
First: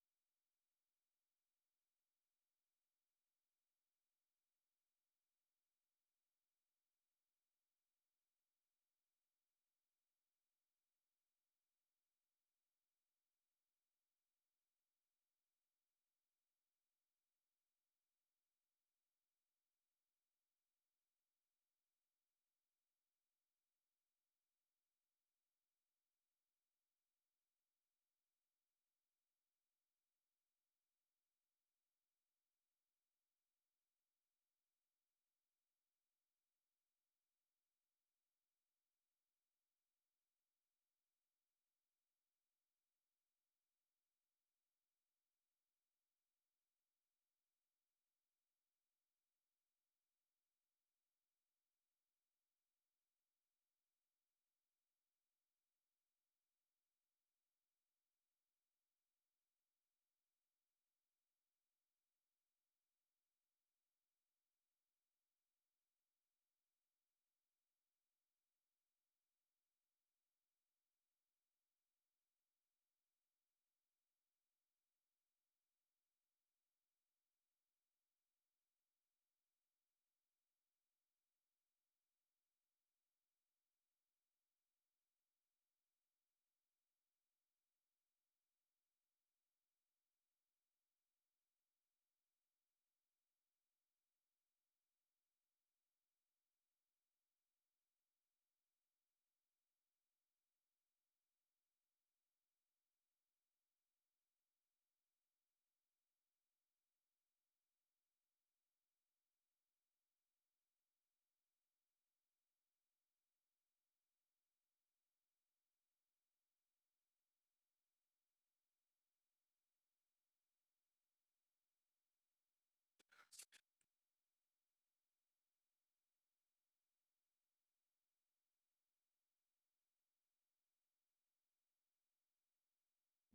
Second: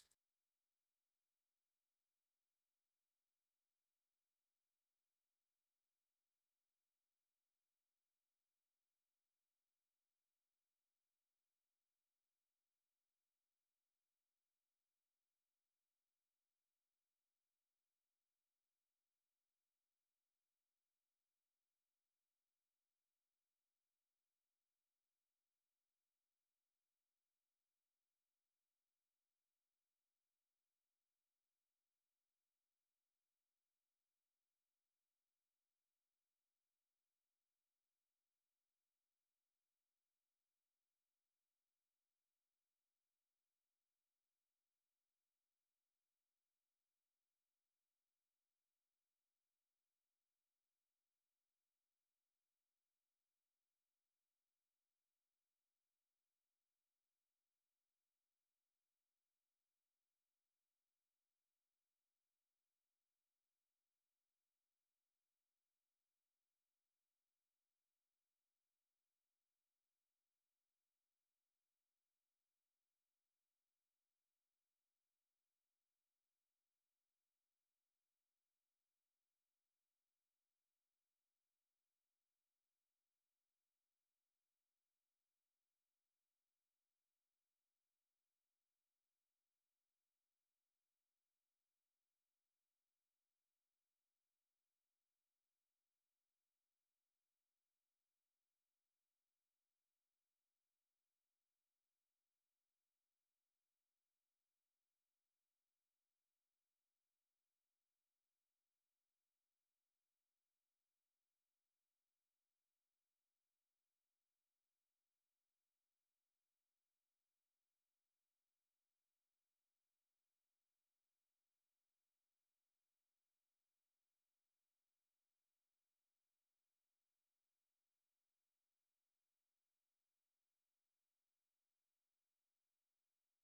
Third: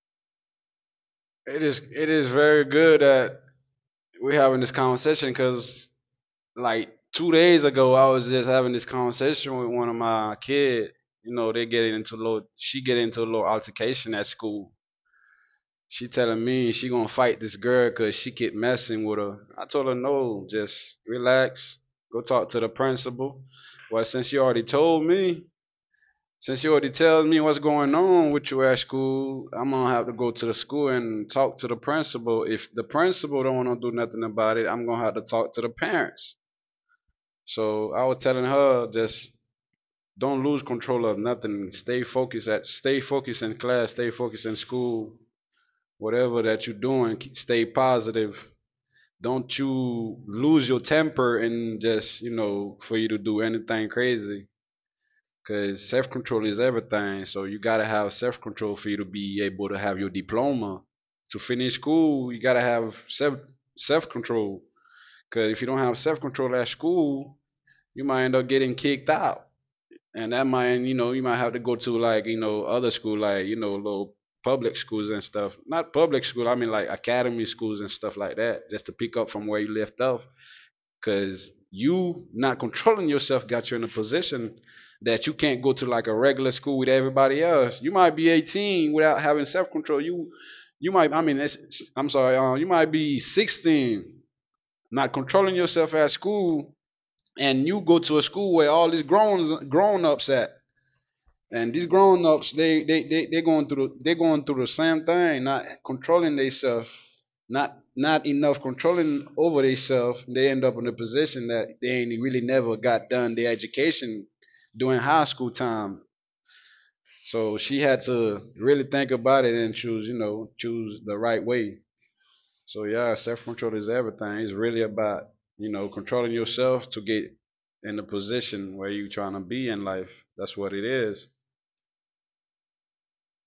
It is very good that we're having this conversation because like 2 days ago I was just having this conversation with one of my kid. You know, they getting into a little she get into a little altercation at school. She telling me she gonna fight this girl because she keep messing with her. I told her no, just relax, go talk to the principal. Well, since you already told me, since you already tell me what's going on with you at school, I'm gonna have to go to the school and talk to the principal. If the principal don't want to do nothing about it, I'm gonna have to talk to the parents. So I was telling her just don't lose control of nothing. Stay focused in class, stay focused in school, whatever that you're doing, stay positive. Don't you lose your temper and just, you know, for you to do anything crazy because self control is everything. So you gotta have self control for you to be able to have your diploma. To finish school, you gotta have self control. Because if you don't have self control at school, you might end up getting kicked out, and that might you know you might have to go to like you know other school like you know little public schools and stuff. Not public school, I mean like academy schools and stuff like that, just to pick up from where you left off. Cause you not controlling yourself got you in a position that you can't go to like a regular school with everybody else. You might be 18 without having self control. You might I mean I'm sorry, you might be 16 not controlling yourself at school and you go to a school where all these grown ups at and these grown ups, they going through they going through the same thing, not controlling themselves, not enough controlling over themselves. They end up in a position that they ain't really never got done their education during high school time. So she had to really think about it and choose, you know, choose the right way. So yeah, self control is everything. It's really about you know controlling yourself to get in the position where you trying to be in life. That's what it is.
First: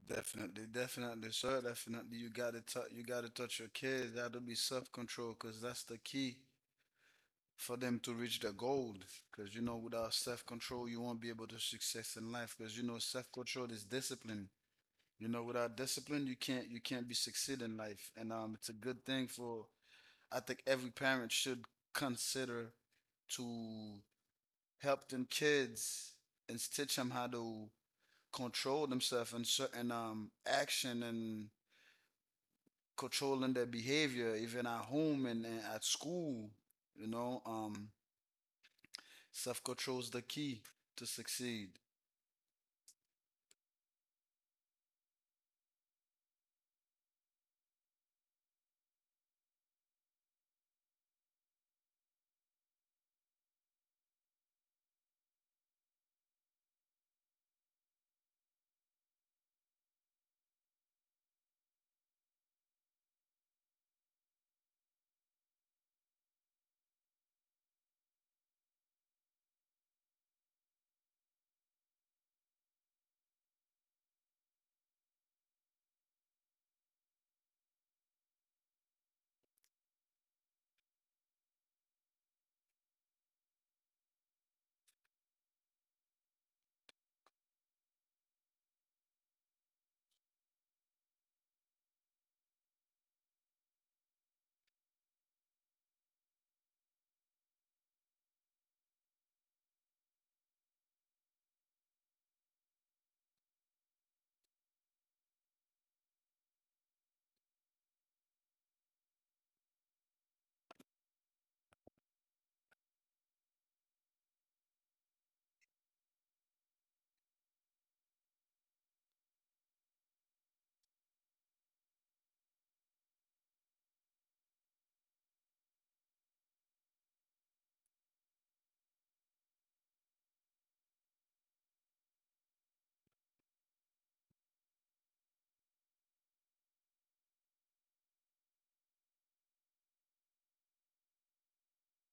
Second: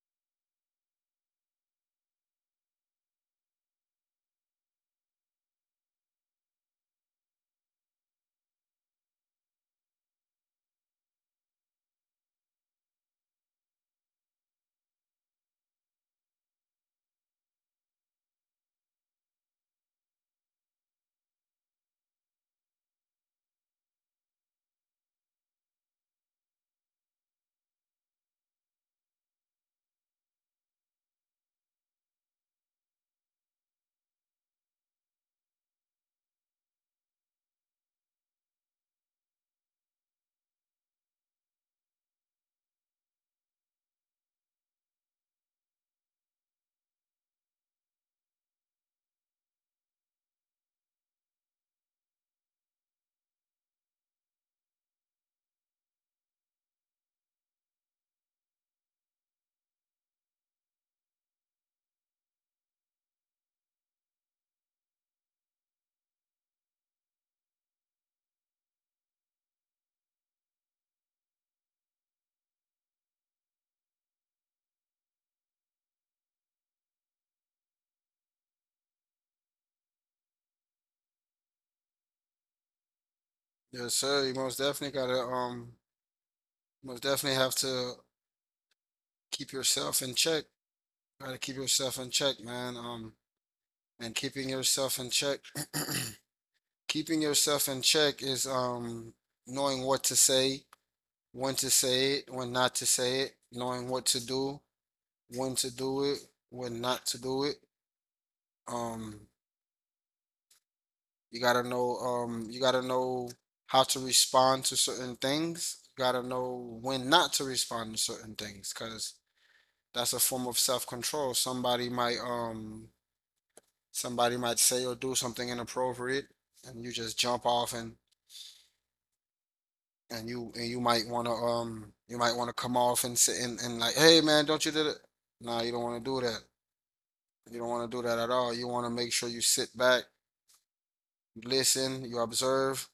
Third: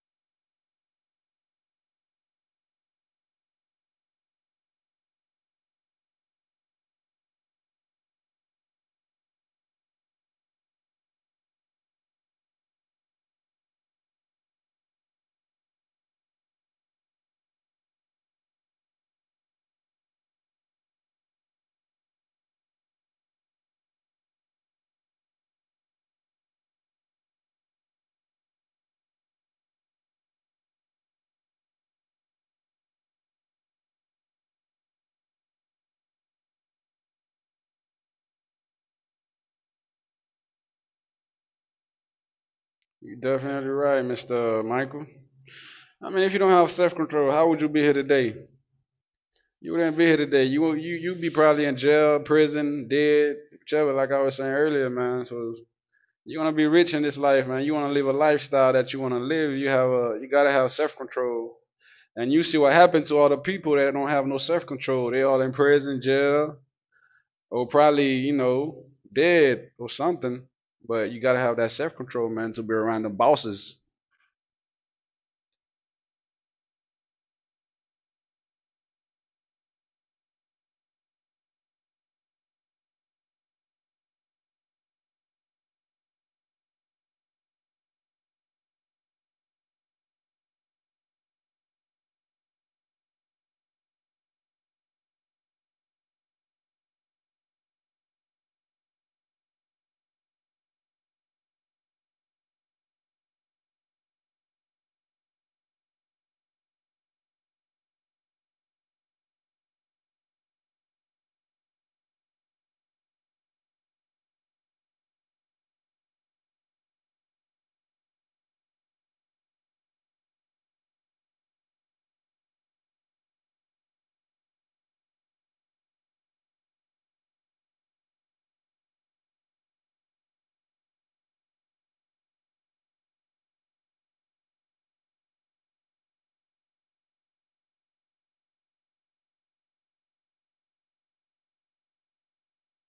Definitely, definitely, sir. Definitely, you gotta touch, you gotta touch your kids. That'll be self control, cause that's the key for them to reach their goal. Cause you know, without self control, you won't be able to success in life. Cause you know, self control is discipline. You know, without discipline, you can't be succeed in life. And It's a good thing for, I think every parent should consider to help them kids and teach them how to control themselves in certain action, and controlling their behavior even at home, and at school. you know um Self-control is the key to succeed. You're definitely right, Mr. Michael. I mean, if you don't have self control, how would you be here today? You wouldn't be here today. You'd be probably in jail, prison, dead, whichever. Like I was saying earlier, man. So you want to be rich in this life, man. You want to live a lifestyle that you want to live. You gotta have self control. And you see what happened to all the people that don't have no self control. They all in prison, jail, or probably you know dead or something. But you gotta have that self control, man, to be around them bosses. Yes, sir. You most definitely gotta, most definitely have to, keep yourself in check. Gotta keep yourself in check, man. And keeping yourself in check keeping yourself in check is knowing what to say, when to say it, when not to say it, knowing what to do, when to do it, when not to do it. Um you gotta know how to respond to certain things. You gotta know when not to respond to certain things, because that's a form of self-control. Somebody might say or do something inappropriate, and you just jump off, and you might wanna come off and sit and like, hey man, don't you do that? Nah, you don't wanna do that. You don't wanna do that at all. You wanna make sure you sit back, you listen, you observe,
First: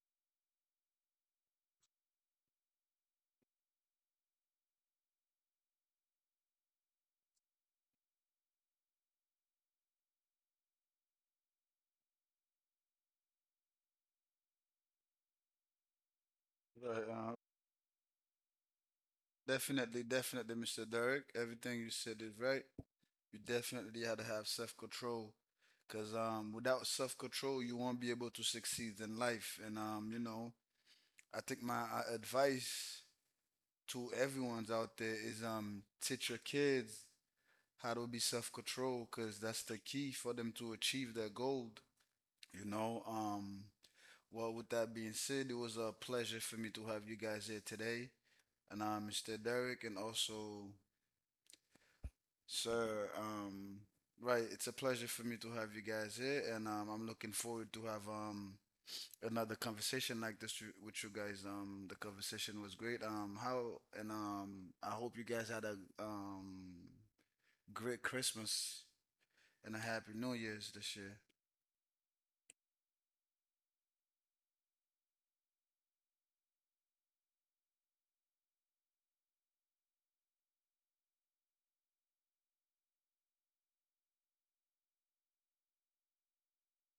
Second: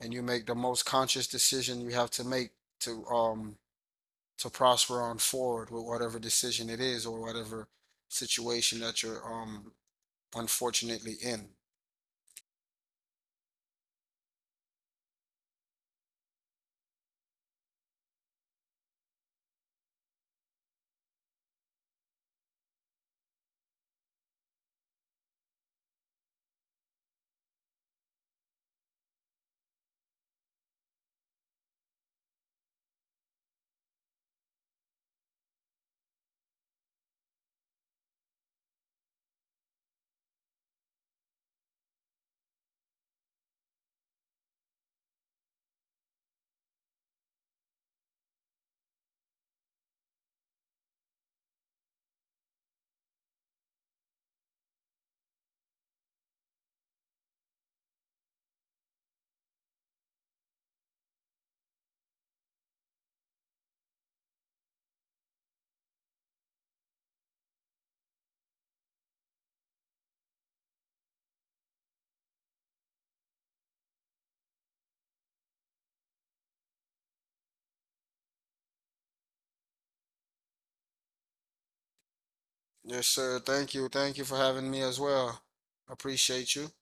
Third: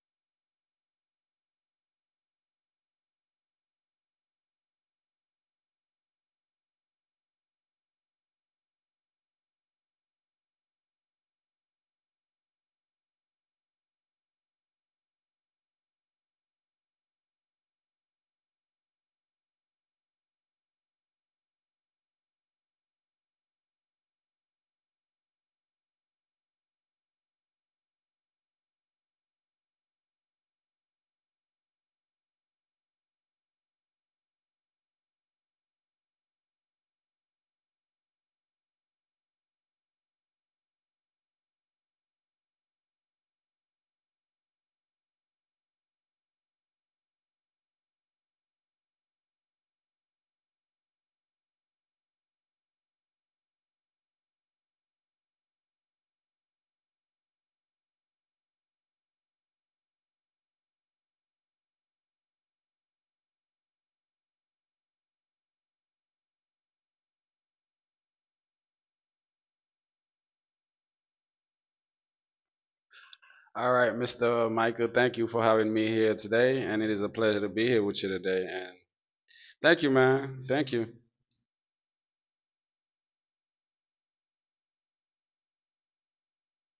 and you make the most conscious decision you have to make to prosper on forward with whatever decision it is, or whatever situation that you're unfortunately in. but, uh, Definitely, definitely, Mr. Derek, everything you said is right. You definitely had to have self-control, because without self-control you won't be able to succeed in life. And you know, I think my advice to everyone's out there is, teach your kids how to be self-control, because that's the key for them to achieve their goal. You know. Um well, with that being said, it was a pleasure for me to have you guys here today, and Mr. Derek, and also sir. Right, it's a pleasure for me to have you guys here, and I'm looking forward to have another conversation like this with you guys. The conversation was great. How and I hope you guys had a um great Christmas and a happy New Year's this year. All right, Mr. Michael, thank you for having me here today, and it is a pleasure to be here with you today. And thank you, man. Thank you. Yes, sir. Thank you. Thank you for having me as well. Appreciate you.